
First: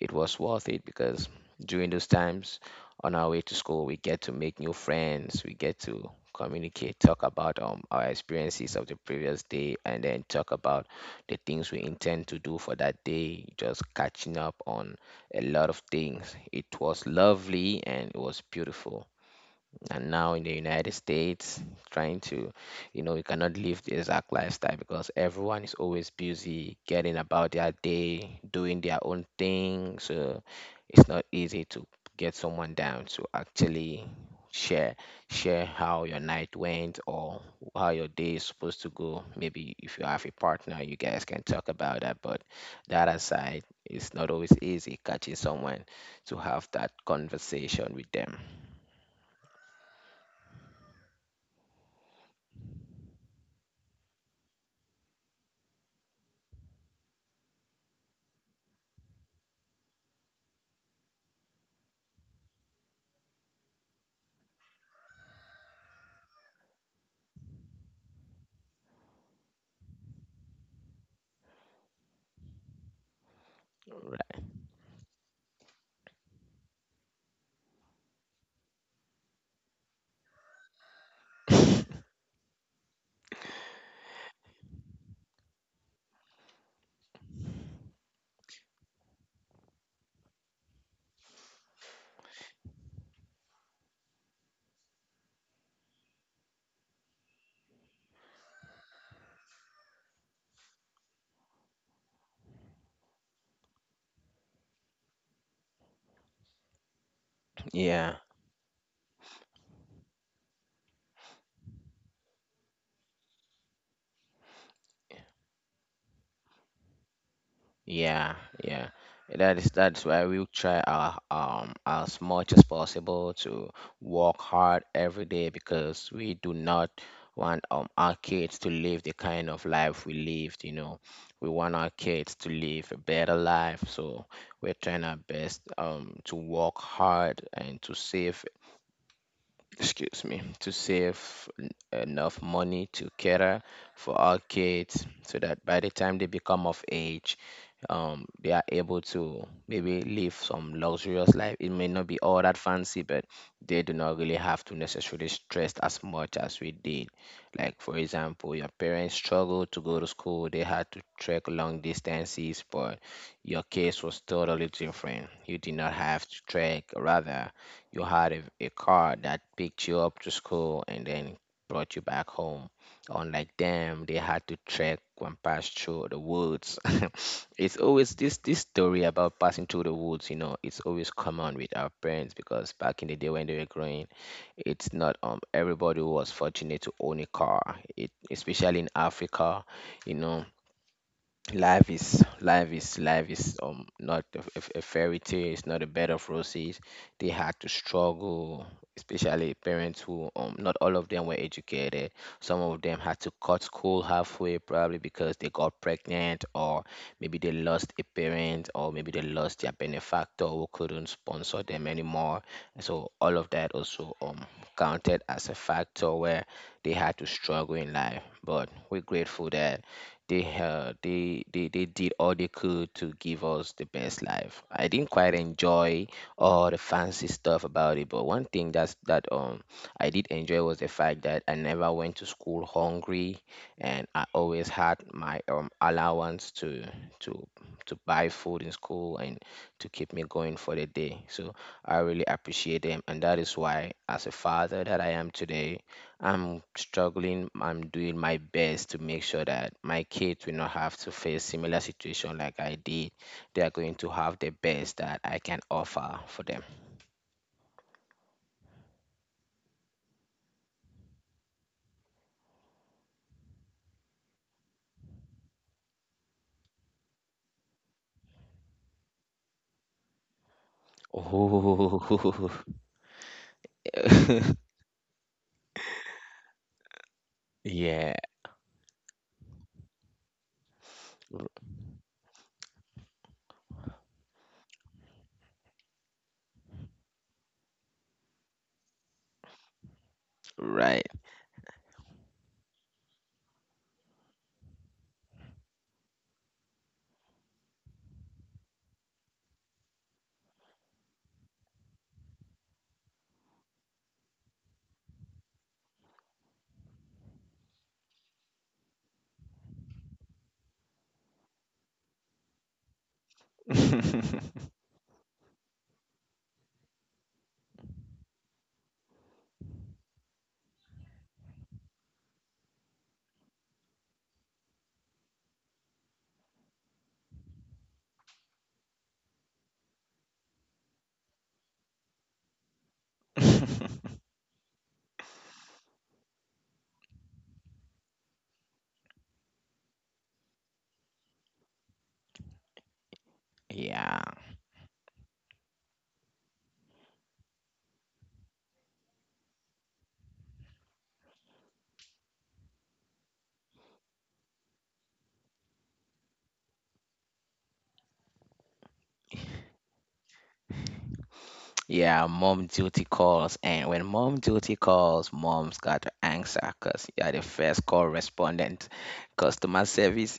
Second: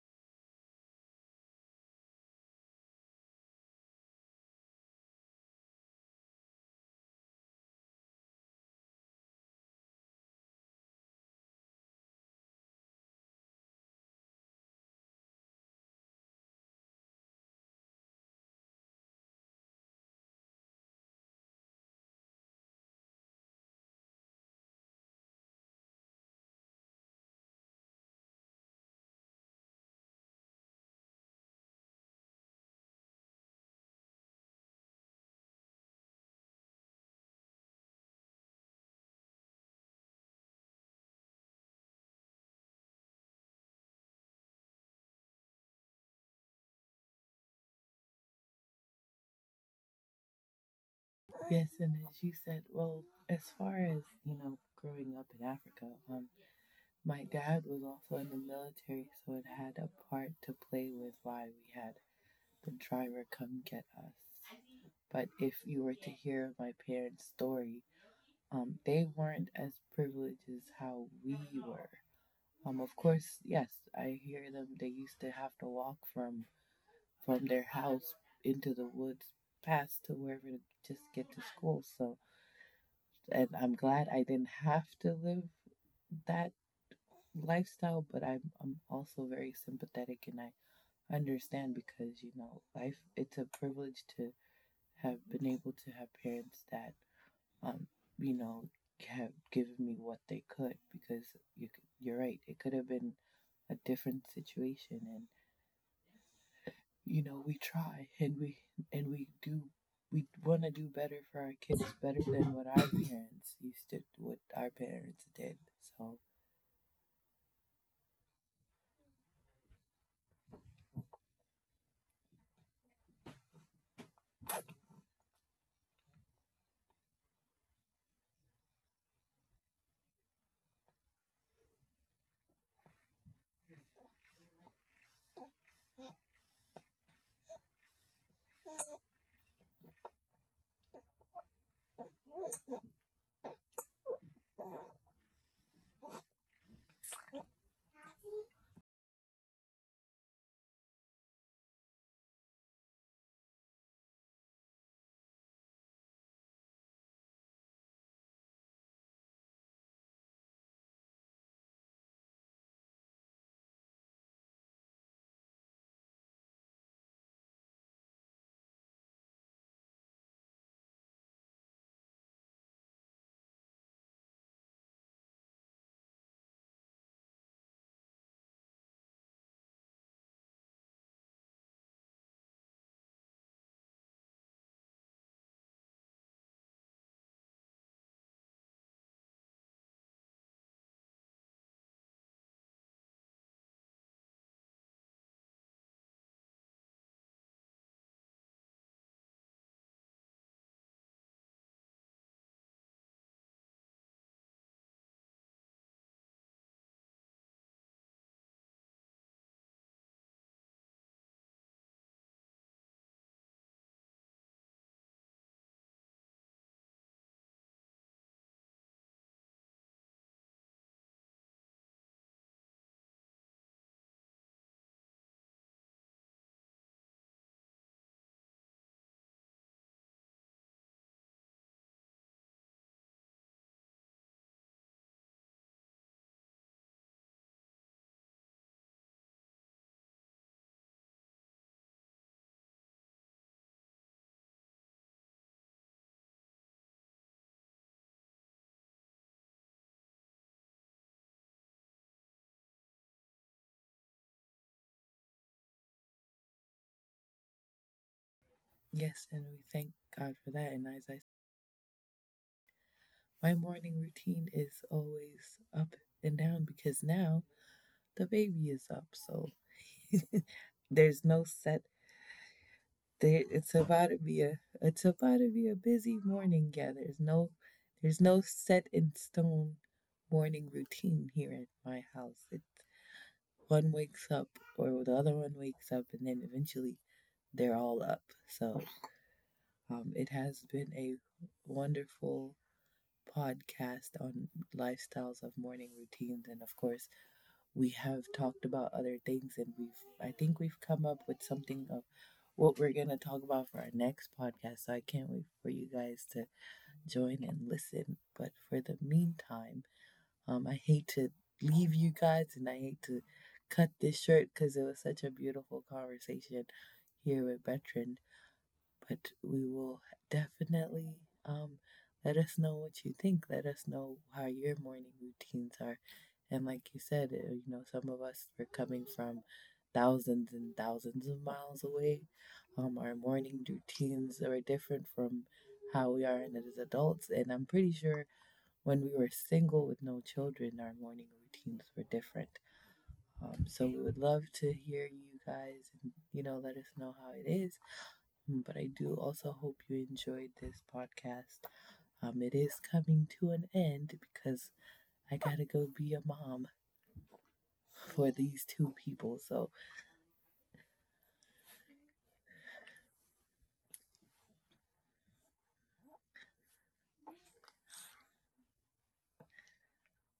S2: it was worth it because during those times on our way to school we get to make new friends, we get to communicate, talk about our experiences of the previous day, and then talk about the things we intend to do for that day, just catching up on a lot of things. It was lovely and it was beautiful. And now in the United States, trying to, you know, you cannot live the exact lifestyle because everyone is always busy getting about their day, doing their own thing. So it's not easy to get someone down to actually share share how your night went or how your day is supposed to go. Maybe if you have a partner, you guys can talk about that. But that aside, it's not always easy catching someone to have that conversation with them.
S1: Yes, and as you said, well, as far as, you know, growing up in Africa, my dad was also in the military, so it had a part to play with why we had the driver come get us. But if you were to hear my parents' story, they weren't as privileged as how we were. Of course, yes, I hear
S2: Right.
S1: them. They used to have to walk from their house into the woods, past to wherever, to just get to school. So, and I'm glad I didn't have to live that lifestyle, but I'm also very sympathetic, and I understand, because you know life... it's a privilege to have been able to have parents that, um, you know, have given me what they could, because you, you're right. It could have been a different situation, and, you know, we try
S2: Yeah.
S1: and we and we do. We want to do better for our kids, better than what our parents used to, what our parents did. So
S2: Yeah, yeah. That's why we try our as much as possible to work hard every day, because we do not want our kids to live the kind of life we lived, you know. We want our kids to live a better life, so we're trying our best to work hard and to save, excuse me, to save enough money to cater for our kids, so that by the time they become of age, they are able to maybe live some luxurious life. It may not be all that fancy, but they do not really have to necessarily stress as much as we did. Like, for example, your parents struggled to go to school, they had to trek long distances, but your case was totally different. You did not have to trek, rather you had a car that picked you up to school and then brought you back home. Unlike them, they had to trek and pass through the woods. *laughs* It's always this this story about passing through the woods, you know, it's always common with our parents because back in the day when they were growing, it's not everybody was fortunate to own a car. It, especially in Africa, you know, life is not a a fairy tale, it's not a bed of roses. They had to struggle, especially parents who not all of them were educated. Some of them had to cut school halfway, probably because they got pregnant, or maybe they lost a parent, or maybe they lost their benefactor who couldn't sponsor them anymore. So all of that also counted as a factor where they had to struggle in life. But we're grateful that they did all they could to give us the best life. I didn't quite enjoy all the fancy stuff about it, but one thing that's that I did enjoy was the fact that I never went to school hungry, and I always had my allowance to to buy food in school and to keep me going for the day. So I really appreciate them, and that is why, as a father that I am today, I'm struggling. I'm doing my best to make sure that my kids will not have to face similar situation like I did. They are going to have the best that I can offer for them.
S1: yes, and we thank God for that. And as I... my morning routine is always up and down, because now the baby is up. So *laughs* there's no set.
S2: Oh,
S1: There, it's about to be a...
S2: *laughs*
S1: It's about to be a busy morning. Yeah, there's no...
S2: yeah,
S1: There's no set in stone morning routine here at my house. It... one wakes up or the other one wakes up, and then eventually they're all up. So, it has been
S2: right.
S1: a wonderful podcast on lifestyles of morning routines, and of course we have talked about other things, and we've... I think we've come up with something of what we're going to talk about for our next podcast. So I can't wait for you guys to join and listen. But for the meantime, I hate to leave you guys, and I hate to cut this short because
S2: *laughs*
S1: it was such a beautiful conversation here with Veteran. But we will definitely, um, let us know what you think. Let us know how your morning routines are. And like you said, you know, some of us were coming from thousands and thousands of miles away. Our morning routines are different from how we are as adults. And I'm pretty sure when we were single with no children, our morning routines were different. So we would
S2: Yeah.
S1: love to hear you guys and, you know, let us know how it is. Mm, but I do also hope you enjoyed this podcast. It is coming to an end because I gotta go be a mom for these two people. So
S2: Yeah, mom duty calls. And when mom duty calls, mom's got to answer because you're the first call respondent. Customer service.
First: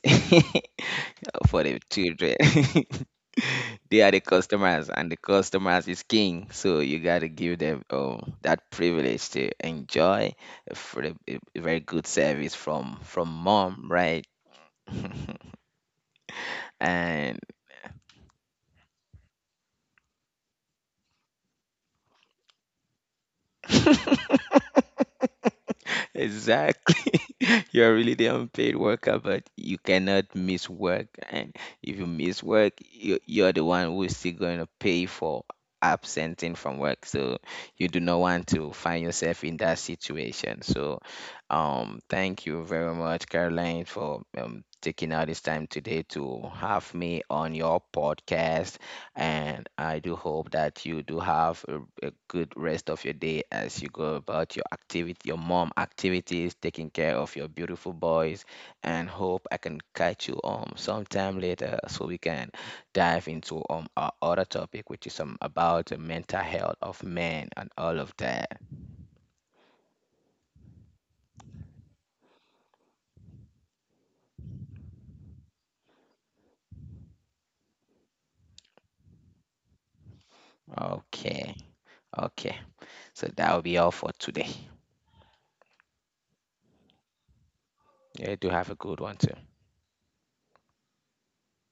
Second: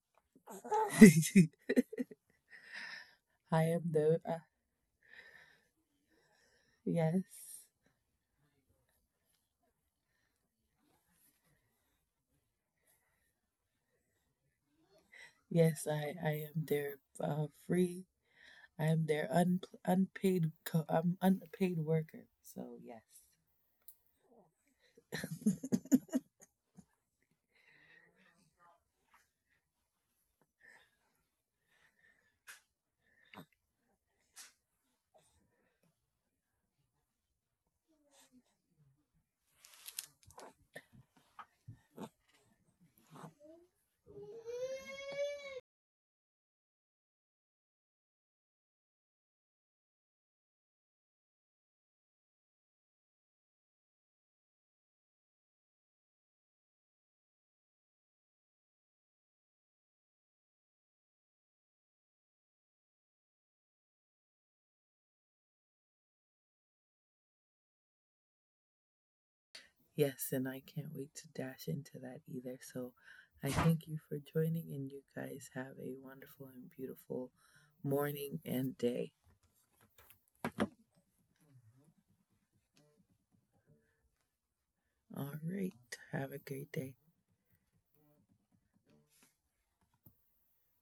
S1: *laughs*
S2: *laughs* For the children. *laughs*
S1: I am
S2: They are
S1: the
S2: the customers, and the customers is king. So you
S1: yes,
S2: gotta give them that privilege to enjoy a, fr- a very good service from mom, right? *laughs*
S1: yes, I am their
S2: And
S1: free. I am their unpaid co-, I'm unpaid worker. So yes.
S2: *laughs*
S1: *laughs*
S2: *laughs* exactly. *laughs* You are really the unpaid worker, but you cannot miss work. And if you miss work, you're the one who is still going to pay for absenting from work. So you do not want to find yourself in that situation. So, thank you very much, Caroline, for taking out this time today to have me on your podcast. And I do hope that you do have a good rest of your day as you go about your activity, your mom activities, taking care of your beautiful boys, and hope I can catch you sometime later so we can dive into our other topic, which is about the mental health of men and all of that.
S1: Yes, and I can't wait to dash into that either. So I thank you for joining, and you guys have a wonderful and beautiful morning and day.
S2: Okay, okay. So that will be all for today.
S1: All right, have a great day.
S2: Yeah, do have a good one too.